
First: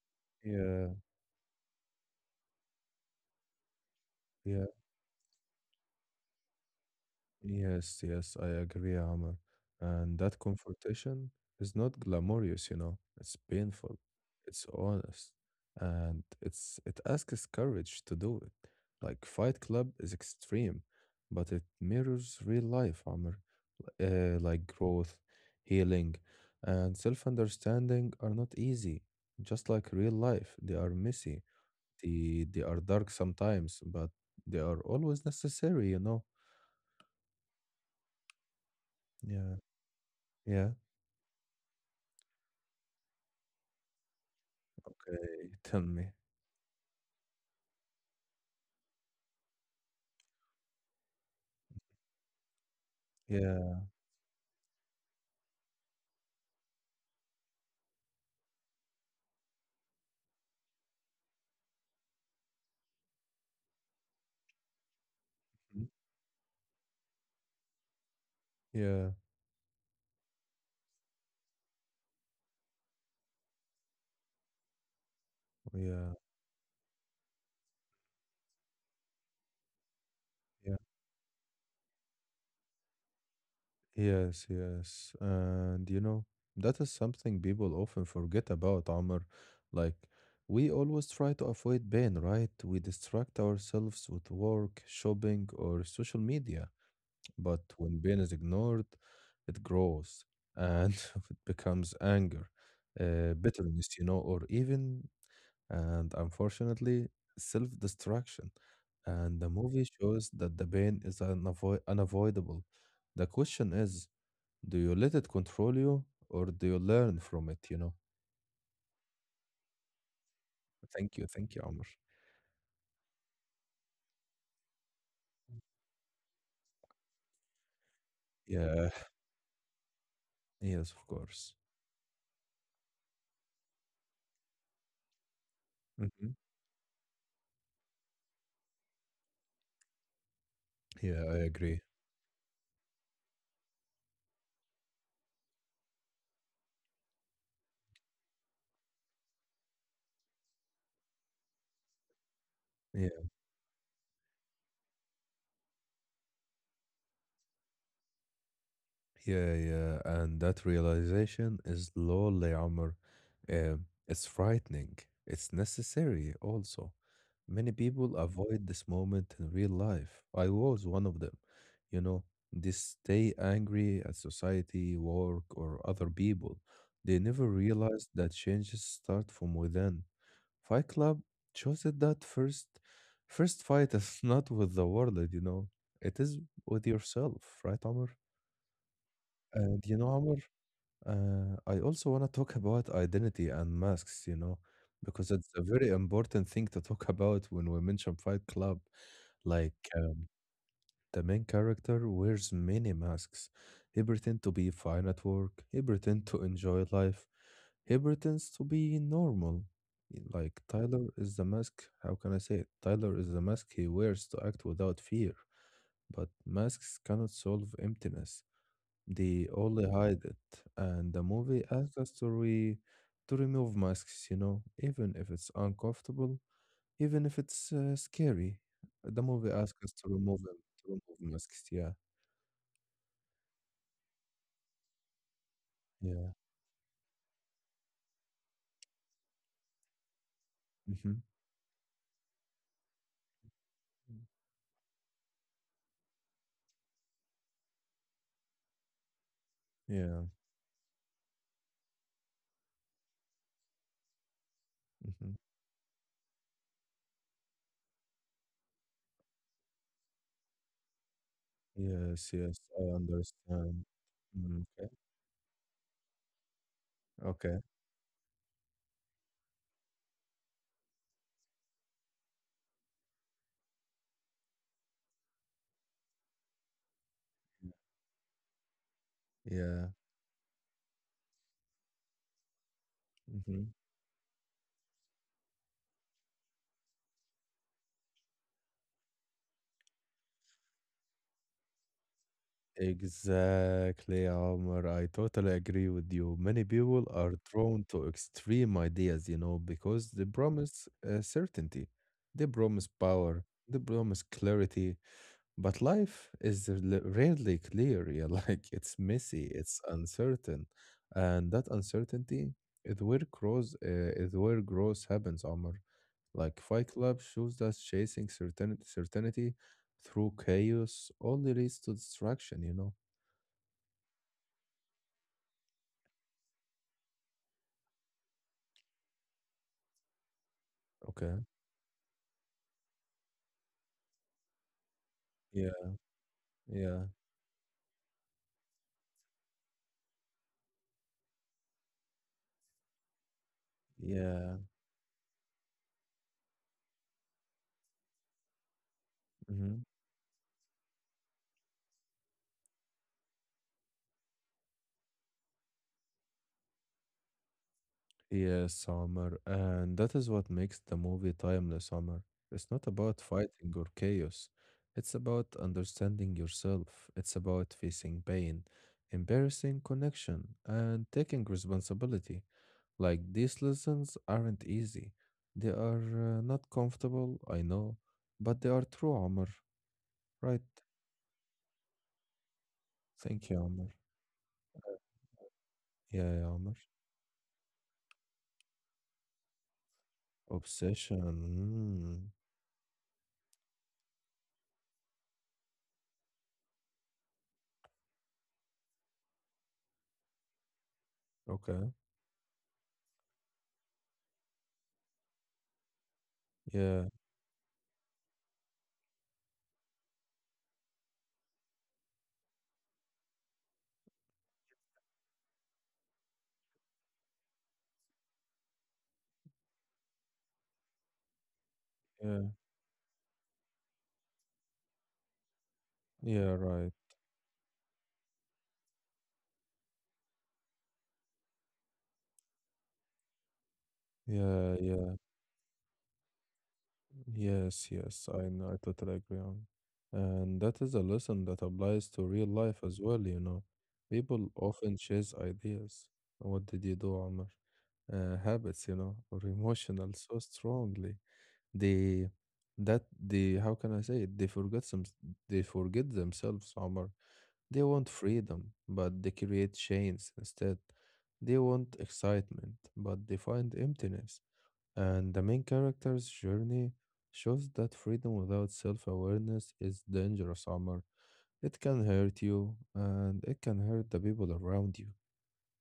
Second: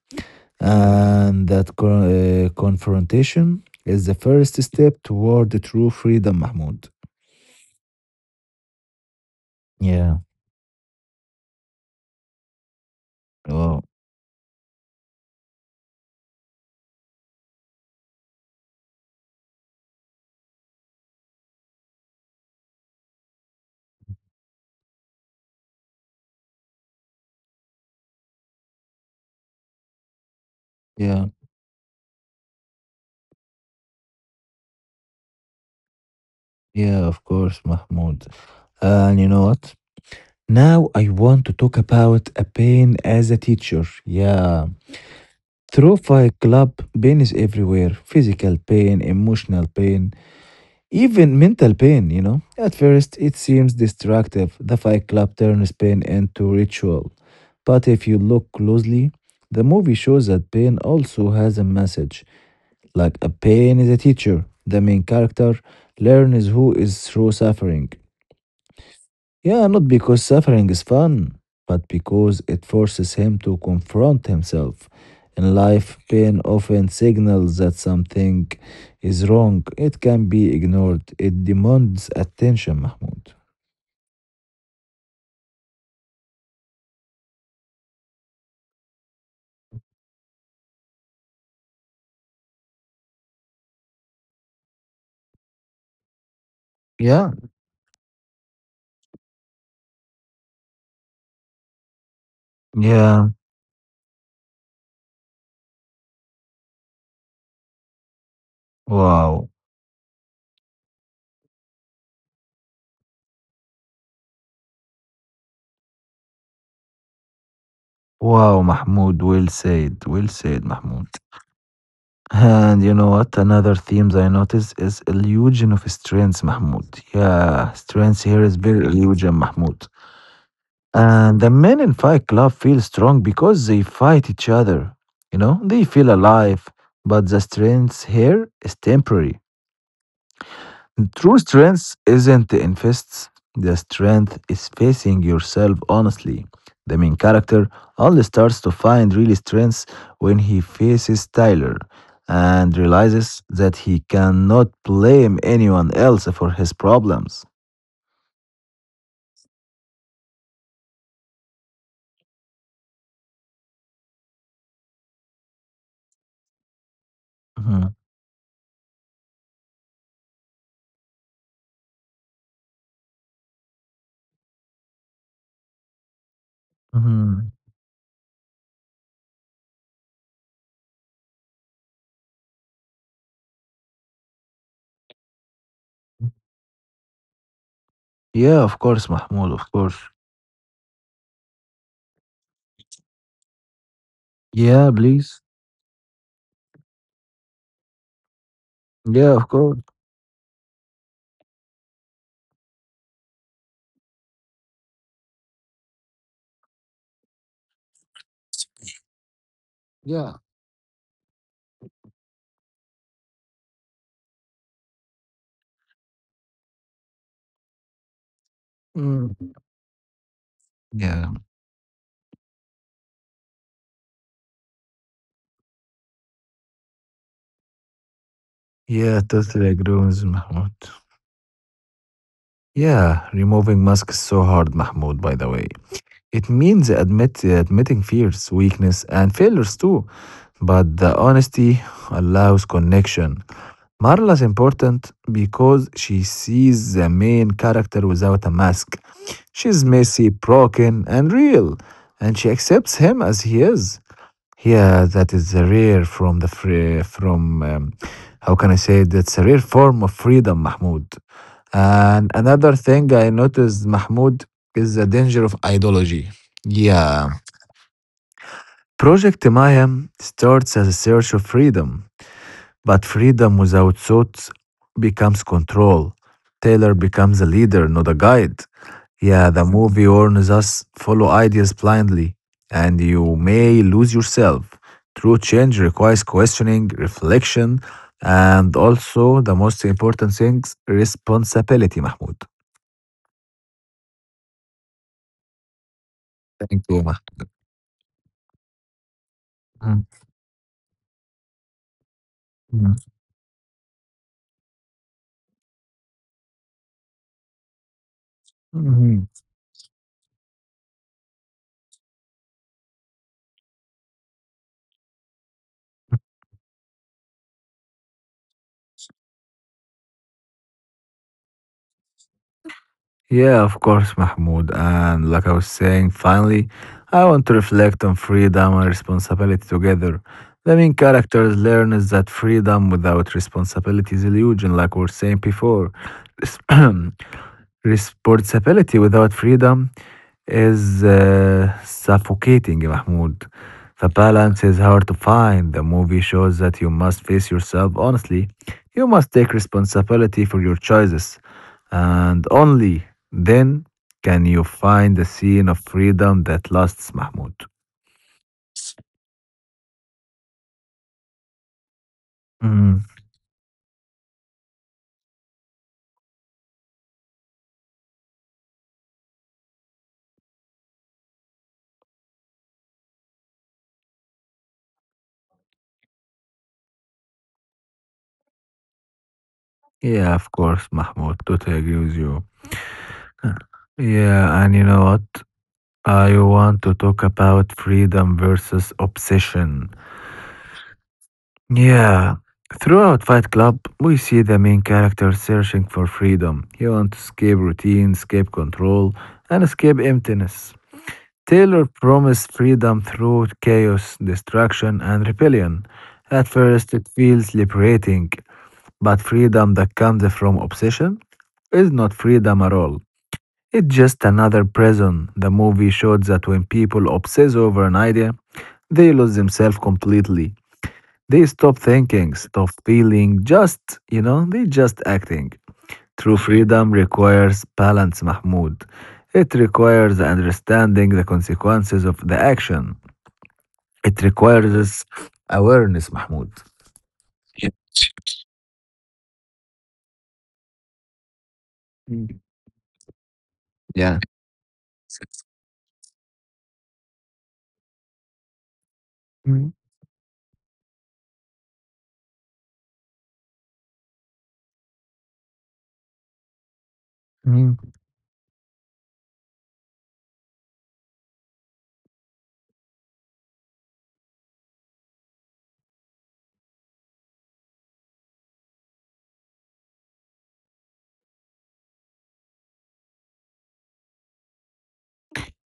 Yeah. Yeah.
And that confrontation is the first
Yeah.
step toward true freedom, Mahmoud.
Yes, yes, I agree, Amr.
Yeah.
And that confrontation is not glamorous, you know. It's
Oh,
painful, it's honest, and it asks courage to do it. Like Fight Club is extreme, but it mirrors real life, Amr. Like growth, healing, and self-understanding are not easy. Just like real life, they are
yeah.
messy. They are dark sometimes, but they are always necessary, you know.
Yeah, of course, Mahmoud. And you know
Yeah,
what?
yeah.
Now I want to talk about a pain as a teacher. Yeah.
Okay, tell
Through
me.
Fight Club, pain is everywhere physical pain, emotional pain, even mental pain, you know? At first, it seems
Yeah,
destructive. The Fight Club turns pain into ritual. But if you look closely, the movie shows that pain also has a message. Like a pain is a teacher. The main character
mm,
learns who is through suffering.
yeah,
Yeah, not because suffering is fun, but because it forces him to confront himself. In life,
yeah,
pain often signals that something is wrong. It can be
yeah.
ignored. It demands attention, Mahmoud.
Yes, yes. And you know, that is something people often forget about, Amr. Like, we always try to avoid pain, right? We distract ourselves with work, shopping, or social media.
Yeah,
But when pain is ignored, it grows, and it becomes anger,
yeah.
bitterness, you know, or even and unfortunately, self destruction. And the
Wow.
movie shows that the pain is unavoidable. The question is, do you let it control you, or do you learn from it? You know,
Wow, Mahmoud. Well said. Well said, Mahmoud.
thank you, Omar.
And you know what? Another themes I notice is illusion of strength, Mahmoud. Yeah, strength here is very
Yeah,
illusion, Mahmoud.
yes, of
And the
course.
men in Fight Club feel strong because they fight each other. You know, they feel
Hmm.
alive, but the strength here is temporary. The
Yeah,
true
I agree.
strength isn't in fists, the strength is facing yourself honestly. The main character only starts to find real strength when he faces Tyler and
Yeah.
realizes that he cannot blame anyone else for his problems.
Yeah, and that realization is lonely, Amr. It's frightening. It's necessary also. Many
Mhm,
people avoid this moment in real life. I was one of them. You know, they stay angry at society, work, or other people. They never
mhm.
realize that changes start from within. Fight Club shows it that first fight is not with the world, you know. It is with yourself, right, Amr?
Yeah, of course, Mahmoud, of
And you
course.
know, Amr, I also want to talk about identity and masks, you know,
Yeah,
because
please.
it's a very important thing to talk about when we mention Fight Club.
Yeah, of
Like,
course.
the main character wears many masks. He pretends to be fine at work, he pretends to enjoy life, he pretends to be normal.
Yeah.
Like, Tyler is the mask. How can I say it? Tyler is the mask he wears to act without fear, but masks cannot solve emptiness. They
Mm.
only hide it, and the
Yeah.
movie asks us to remove masks, you know, even if it's uncomfortable, even if it's scary. The
Yeah,
movie
totally
asks us
agree
to
with
remove them,
Mahmoud.
to remove masks. Yeah,
Yeah, removing masks is so hard, Mahmoud, by the way.
yeah,
It means admitting fears, weakness, and failures too. But
hmm,
the honesty allows connection. Marla's important because she sees the main character without a mask. She's
yeah,
messy, broken, and real, and she accepts him as he is. Yeah,
hmm,
that is a rare from the free, from how can I say it? That's a rare form of freedom, Mahmoud.
yes,
And
yes. I
another thing I
understand.
noticed, Mahmoud,
Mm, okay,
is the danger of ideology. Yeah,
okay,
Project Maya starts as a search of freedom, but freedom without thought becomes control. Taylor becomes a leader, not a guide. Yeah, the
yeah.
movie warns us follow ideas blindly, and you
Mm-hmm.
may lose yourself. True change requires questioning, reflection, and also the most important things responsibility, Mahmoud.
Exactly, Omar. I totally agree with you. Many
Thank
people
you,
are
Mahmoud.
drawn to extreme ideas, you know, because
Mm,
they promise certainty, they promise
mm,
power, they promise clarity. But life is rarely clear. Yeah, like it's
mhm.
messy, it's uncertain, and that uncertainty is where grows uh, is where growth happens, Omar. Like Fight Club shows us chasing certainty through chaos only leads to destruction, you know.
Yeah, of course, Mahmoud. And like I was saying, finally, I want to reflect on freedom and responsibility together. The main
Okay.
characters learn is that freedom without responsibility is illusion, like we were saying
Yeah,
before.
yeah,
Responsibility without freedom is suffocating, Mahmoud. The
yeah.
balance is hard to find. The movie shows that you must face yourself honestly. You must take
Hmm.
responsibility for your choices. And only then can you find the scene of freedom that lasts, Mahmoud.
Yes, Omar. And that is what makes the movie timeless, Omar. It's not
Mm,
about fighting or chaos. It's about understanding yourself. It's about facing pain, embarrassing connection, and taking responsibility. Like these lessons aren't easy. They are not comfortable, I know, but they are true, Omar.
yeah, of
Right?
course, Mahmoud. Totally agree with you.
Thank you,
Huh.
Omar.
Yeah, and you know what?
Yeah,
I
yeah, Omar.
want to talk about freedom versus obsession.
Obsession.
Yeah. Throughout Fight Club, we see the main character searching for freedom. He wants to escape routine, escape control, and escape emptiness.
Mm.
Taylor
Okay.
promised freedom through chaos, destruction, and rebellion. At first,
Yeah,
it feels liberating, but freedom that comes from obsession is not freedom at all. It's just another prison. The movie showed that when people obsess over an idea, they lose themselves completely. They stop thinking,
yeah,
stop feeling, just, you know, they just acting. True
yeah, right.
freedom requires balance, Mahmoud. It requires understanding the consequences of the action. It
Yeah,
requires
yeah.
awareness, Mahmoud. Yes.
Yes, yes, I totally agree on. And that is a lesson that applies to
Mm.
real life as well, you know.
Yeah.
People often chase ideas. What did you do, Amr? Habits, you know, or
Mm,
emotional so strongly. They they how can I say it? They forget themselves, Amr. They
mm.
want freedom, but they create chains instead. They want excitement, but they find emptiness. And the main character's journey shows that freedom without self awareness is dangerous, Omar. It can hurt you, and it can hurt the people around you.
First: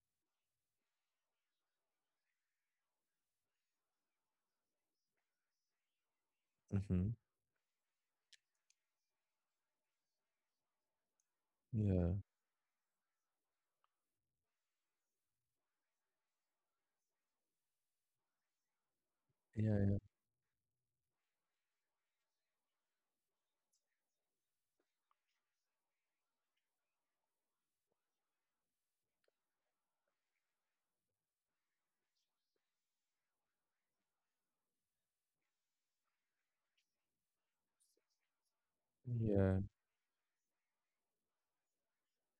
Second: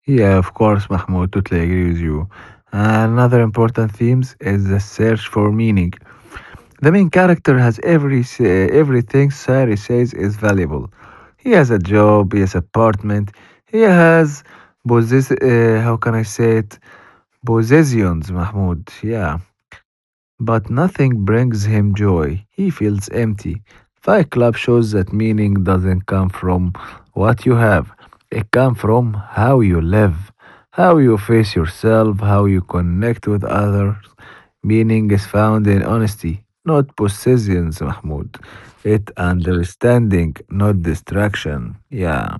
Yeah, of course, Mahmoud, totally agree with you. Another important themes is the search for meaning. The main
Hmm.
character has every sa- Everything Sari says is valuable. He has a
Yeah,
job, he has apartment, he has possess how can I say it? Possessions, Mahmoud. Yeah.
yeah,
But nothing brings him joy. He feels empty. Fight Club shows that meaning doesn't come from what you have, it comes from how you live, how you face yourself, how you connect with others. Meaning is found in honesty, not possessions, Mahmoud. It
yeah.
understanding, not distraction. Yeah.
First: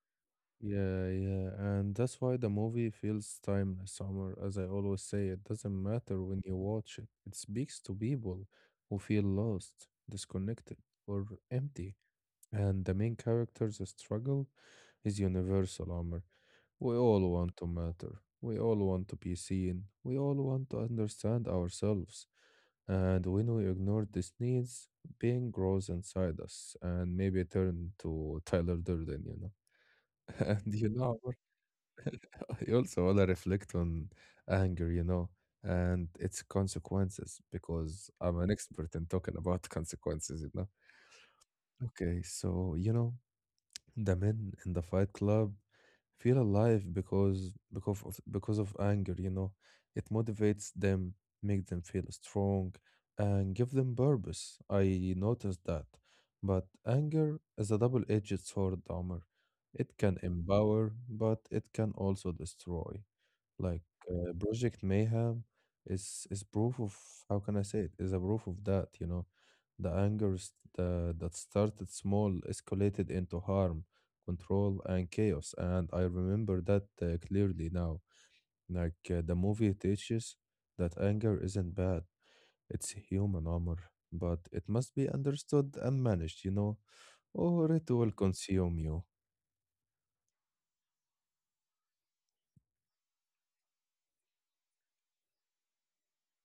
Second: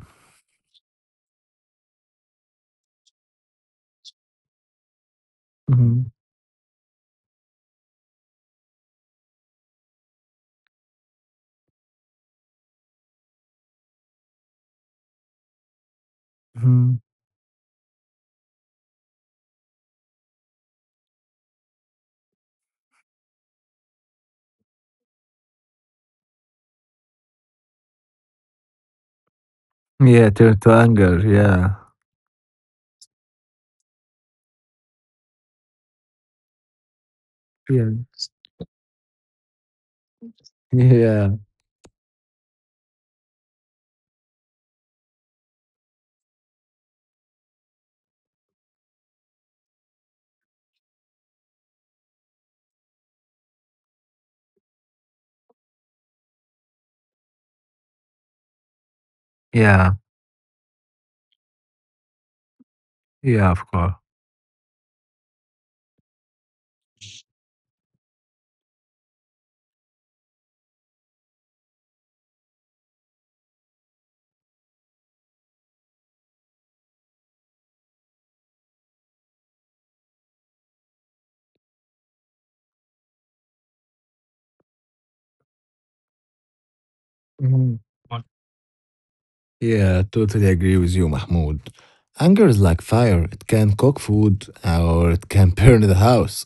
Yeah, and that's why the movie feels timeless, Omar. As I always say, it doesn't
Mhm.
matter when you watch it. It speaks to people who feel lost, disconnected, or empty. And the main character's struggle is universal, Omar. We
Mhm.
all want to matter. We all want to be seen. We all want to understand ourselves. And when we ignore these needs, pain grows inside us and maybe turn to Tyler Durden, you know.
Yeah, turn to
And you
anger.
know,
Yeah.
I also want to reflect on anger, you know, and its consequences
Yeah.
because I'm an expert in talking about consequences, you know.
Yeah.
Okay, so, you know, the men in the Fight Club feel alive because of anger, you know. It motivates them, make them feel strong, and give them purpose. I noticed that. But anger is a double-edged sword, Dahmer. It
Yeah.
can empower, but it can also destroy.
Yeah, of
Like
course.
Project Mayhem is proof of, how can I say it, is a proof of that, you know. The anger s- the, That started small, escalated into harm, control, and chaos. And I remember that clearly now. Like the movie teaches that anger isn't bad, it's human armor, but it must be understood and managed, you know, or
Mhm.
it will consume you.
Yeah, totally agree with you, Mahmoud. Anger is like fire. It can cook food or it can burn the house.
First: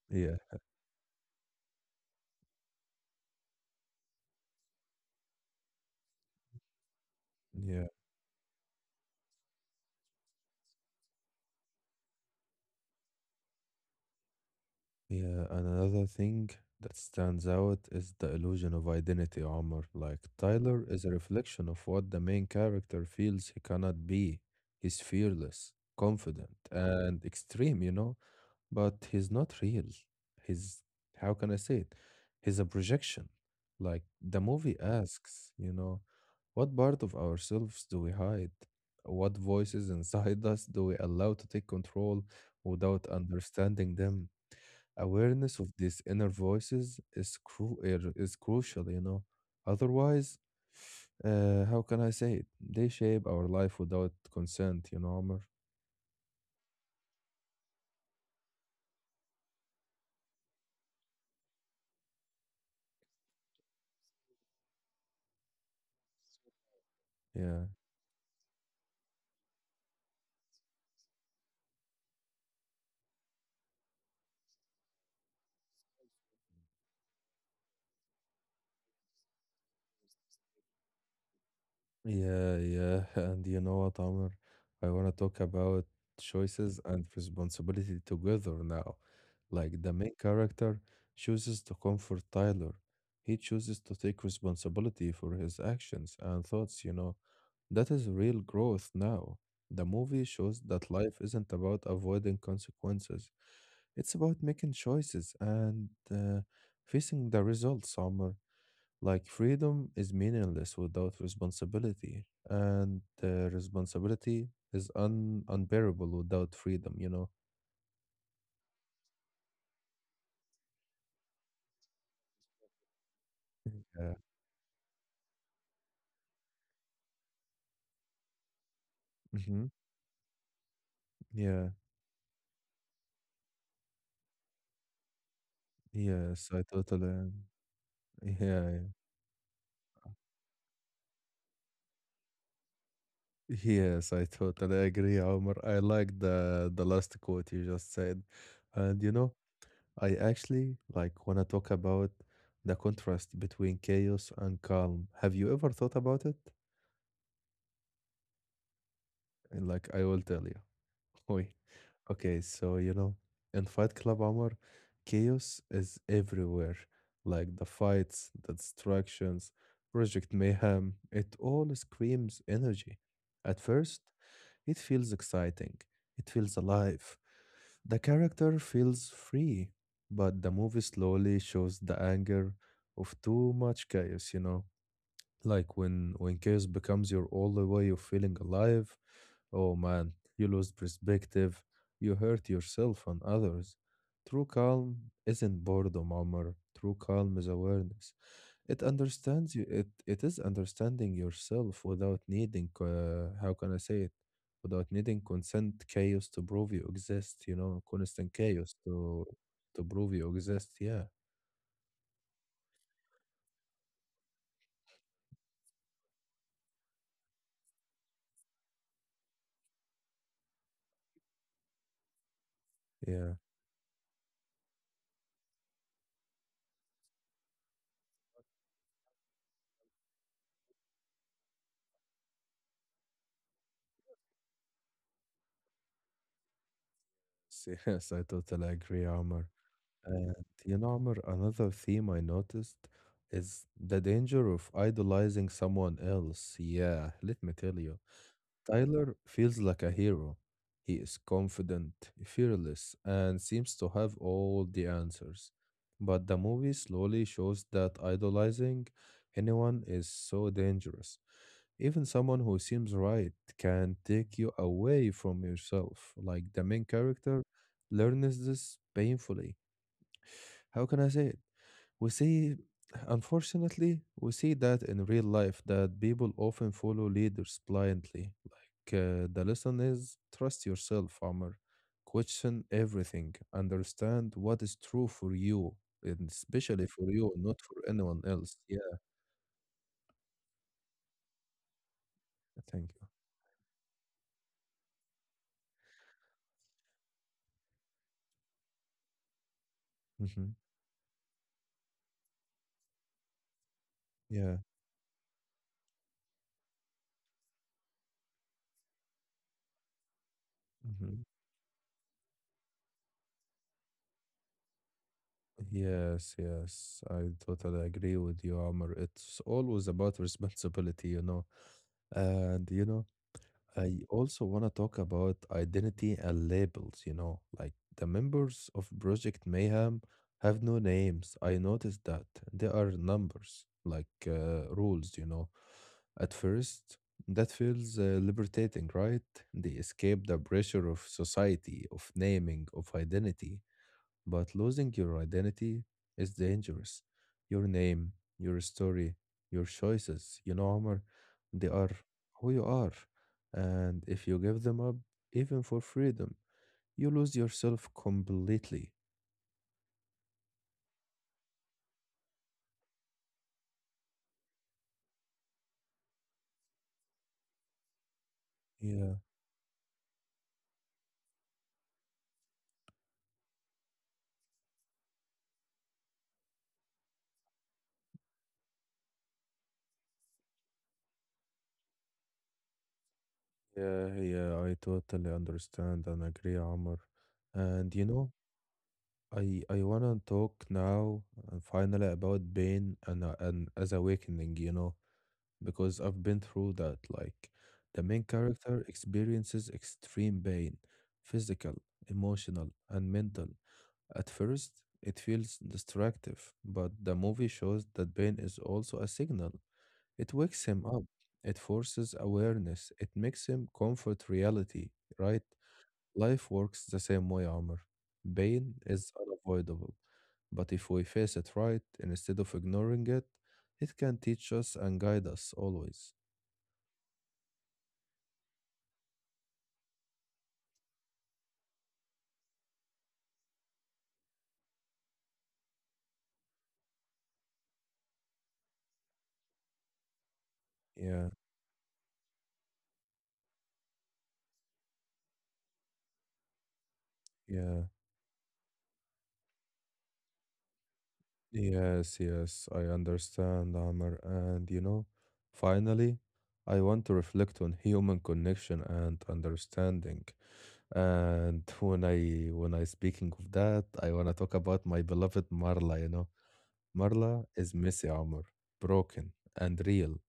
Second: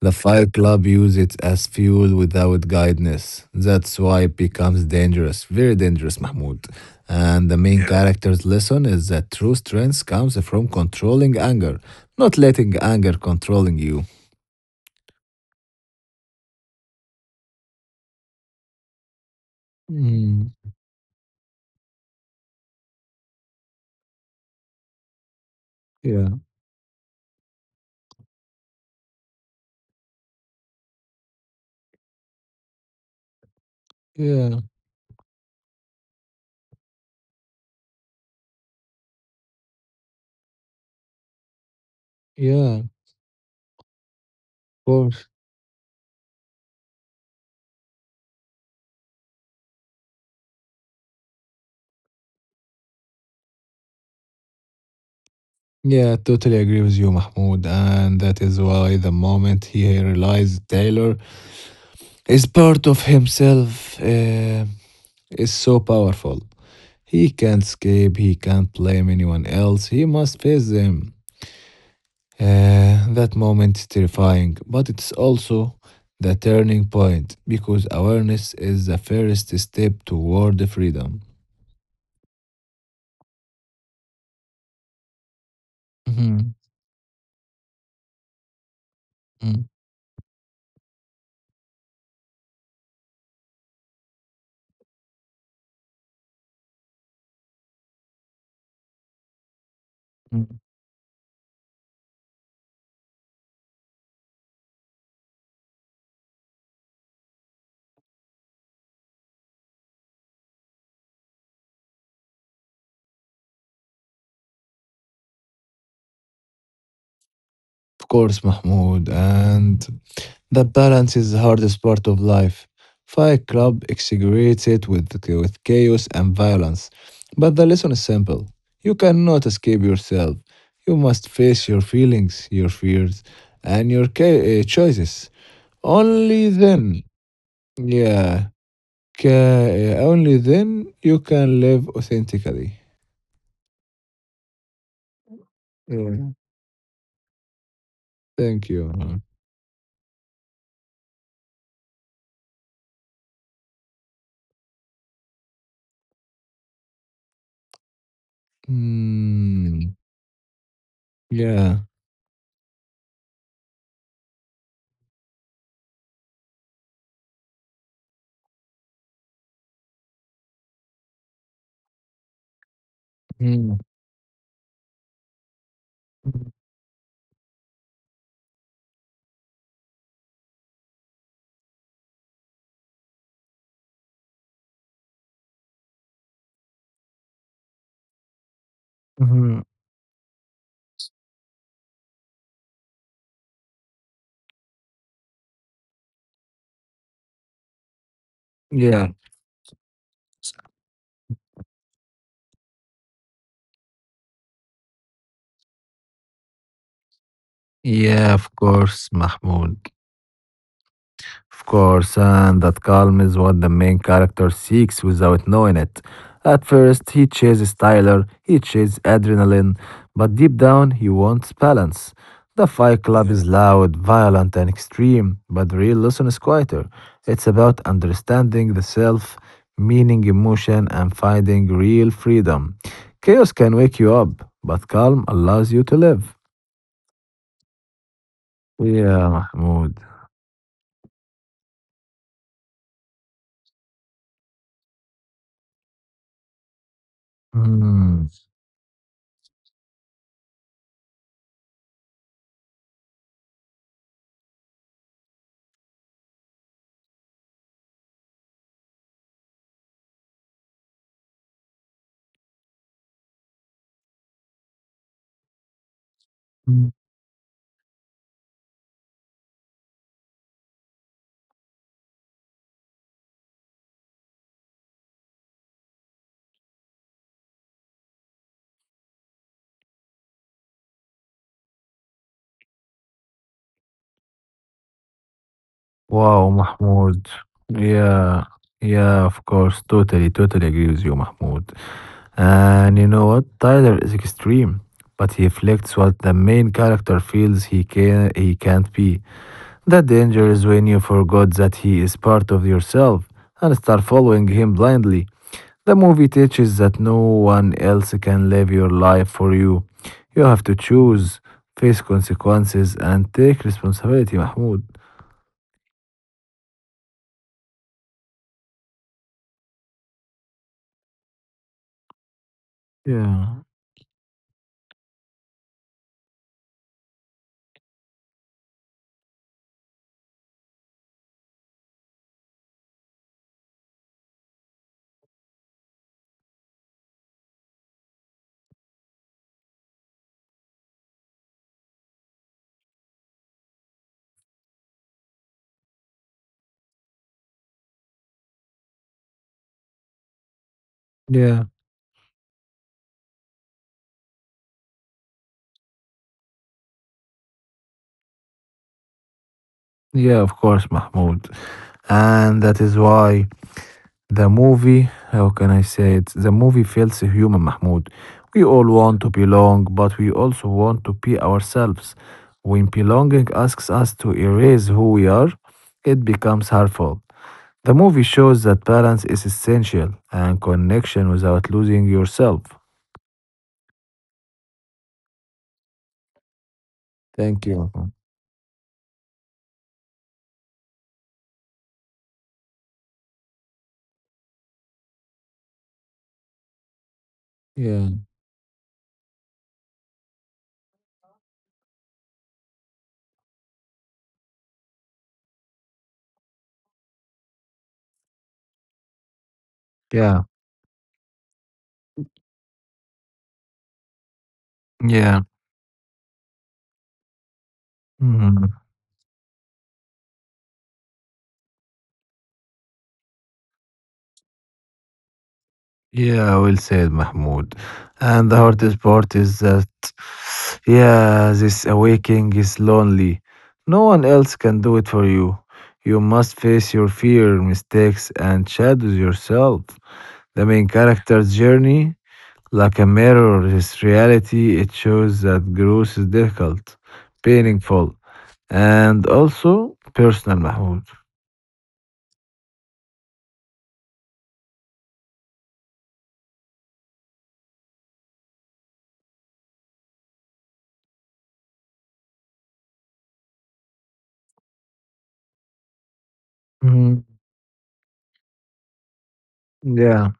The
Yeah,
fire club use it as fuel without guidance. That's why it becomes dangerous, very dangerous, Mahmoud. And the main Yeah.
yeah,
character's lesson is that true strength comes from controlling anger, not letting anger controlling you.
yeah. And another thing that stands out is the illusion of identity armor. Like
Mm,
Tyler is a reflection of what the main character feels he cannot be. He's fearless,
yeah,
confident, and extreme, you know, but he's not real. He's, how can I say it? He's a projection. Like the
yeah,
movie asks, you know, what part of ourselves do we hide? What voices inside us do we allow to take control
yeah, of
without understanding them?
course.
Awareness of these inner voices is, is crucial, you know. Otherwise, how can I say it? They shape our life without consent, you know, Omar.
Yeah, totally agree with you, Mahmoud. And that is why the moment he realized Taylor is part of himself is so powerful. He can't
Yeah.
escape, he can't blame anyone else, he must face them. That moment is terrifying, but it's also the turning point because awareness is the first step toward freedom.
Yeah, yeah. And you know what, Amr? I want to talk about
Mhm,
choices and responsibility together now.
mm,
Like the main character chooses to comfort Tyler. He chooses to take responsibility for his actions and thoughts, you know. That is real growth now. The movie
mm.
shows that life isn't about avoiding consequences. It's about making choices and, facing the results, Amr. Like freedom is meaningless without responsibility, and responsibility is un unbearable without freedom, you know?
Of course, Mahmoud. And the balance is the hardest part of life. Fight Club
Yeah.
exaggerates it with, chaos and violence. But the lesson is simple you cannot
Hmm.
escape yourself. You must face
Yeah.
your feelings, your fears, and your choices. Only
Yes, I
then,
totally.
yeah,
Yeah.
only then you can live authentically.
Yes, I totally agree, Omar. I like
Yeah.
the last quote you just said,
Thank
and you
you.
know, I actually like want to talk about the contrast between chaos and calm. Have you ever thought about it? And, like,
Mm,
I will tell you. Wait.
yeah.
Okay, so you know, in Fight Club, Omar, chaos is everywhere. Like the fights, the distractions, Project Mayhem, it all screams energy. At
Mm.
first, it feels exciting, it feels alive. The character feels free, but the movie slowly shows the anger of too much chaos, you know. Like when chaos becomes your only way of feeling alive,
Mm-hmm.
oh man, you lose perspective, you hurt yourself and others. True calm isn't boredom, Omar. True calm is awareness. It
Yeah,
understands you. It is understanding yourself without needing. How can I say it? Without needing consent chaos to prove you exist. You know,
yeah,
constant
of
chaos
course,
to
Mahmoud.
prove you exist. Yeah,
Of course, and that calm is what the main character seeks without knowing it. At first, he chases Tyler, he chases adrenaline, but deep down, he wants balance. The Fight Club Yeah.
yeah.
is loud, violent, and extreme, but the real lesson is quieter. It's about understanding the self, meaning emotion, and finding real freedom. Chaos can wake you up, but calm allows you to live.
Yes, I totally agree,
Yeah,
Omar.
Mahmoud.
And you know, Amr, another theme I noticed is the danger of idolizing someone else. Yeah, let me tell you.
Hmm.
Tyler feels like a hero. He is confident, fearless, and seems to have all the answers. But the movie slowly shows that idolizing anyone is so dangerous. Even someone who seems right can take you away from yourself. Like the main character learns this painfully, how can I say it? We see, unfortunately, we see that in real life that people often follow leaders blindly. Like the lesson is trust yourself, Amr. Question everything. Understand what is true for you, and
Wow,
especially for
Mahmoud.
you, not for anyone
Yeah,
else. Yeah,
yeah, of course. Totally, totally agree with you, Mahmoud.
thank
And you
you.
know what? Tyler is extreme, but he reflects what the main character feels he can't be. The danger
Hmm.
is when you forgot that he is part of yourself and start following
Yeah.
him blindly. The movie teaches that no one else can live your life for you. You have to
Hmm.
choose, face consequences, and take responsibility, Mahmoud.
Yes, yes, I totally agree with you, Amr. It's always about responsibility, you know. And you know,
Yeah,
I also want to talk about identity and labels, you know, like the members of Project Mayhem have no names. I noticed that they are numbers, like rules, you know. At first, that feels liberating, right? They escape the pressure of society, of naming, of identity. But losing your identity is dangerous. Your name, your story, your choices, you know, Omar,
yeah,
they are who you are. And if you give them up, even for freedom, you lose yourself completely.
yeah, of course, Mahmoud. And that is why the movie, how can I say it? The movie feels human, Mahmoud. We all want
Yeah,
to belong, but we also want to be ourselves. When belonging asks us to erase who we are, it becomes harmful. The movie shows that balance is essential and connection without losing yourself.
yeah, yeah, I totally understand and agree, Omar.
Thank you.
And
Mahmoud.
you know, I wanna talk now and finally about pain and, as awakening, you know, because I've been through that. Like,
Yeah,
the main character experiences extreme pain, physical, emotional, and mental. At first, it feels destructive, but the movie shows that pain is also a signal.
yeah,
It wakes him up, it forces awareness, it makes him comfort reality,
yeah.
right? Life works the same way, Amr.
Mhm.
Pain is unavoidable, but if we face it right, instead of ignoring it, it can teach us and guide us always.
Yeah, well said, Mahmoud. And the hardest part is that, yeah, this awakening is lonely. No one else can do it for you. You must face your fear, mistakes, and shadows yourself. The main
Yeah,
character's journey, like a mirror, is reality. It shows that growth is difficult,
yeah,
painful, and also personal, Mahmoud.
yes, yes, I understand, Amr. And you know, finally, I want to reflect on human connection and understanding. And when I speaking of that, I wanna talk about my beloved Marla, you know.
Mhm.
Marla is messy, Amr, broken and real.
Yeah,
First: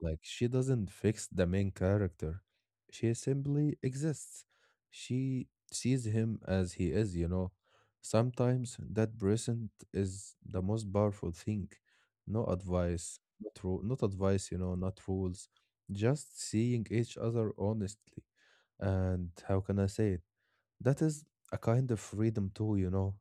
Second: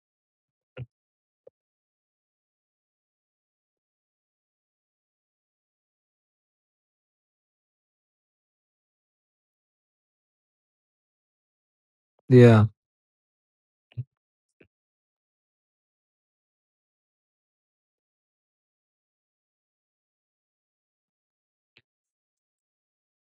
Like she doesn't fix the main character. She simply exists. She sees him as he is, you know. Sometimes that present is the most powerful thing. No
yeah,
advice, not advice, you know, not rules. Just seeing each other honestly. And how can I say it? That is a kind of freedom too, you know.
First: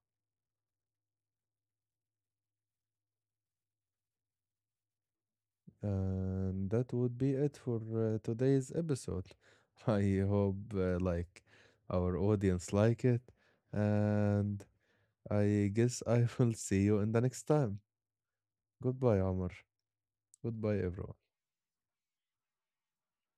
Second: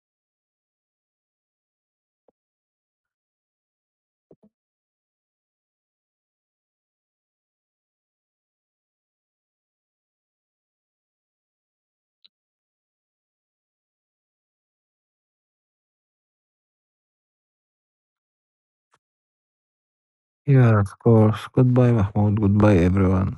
And that would be it for today's episode. I hope like our audience like it. And I guess I will see you in the next time. Goodbye, Amr.
yeah,
Goodbye,
of
everyone.
course. Goodbye, Mahmoud. Goodbye, everyone.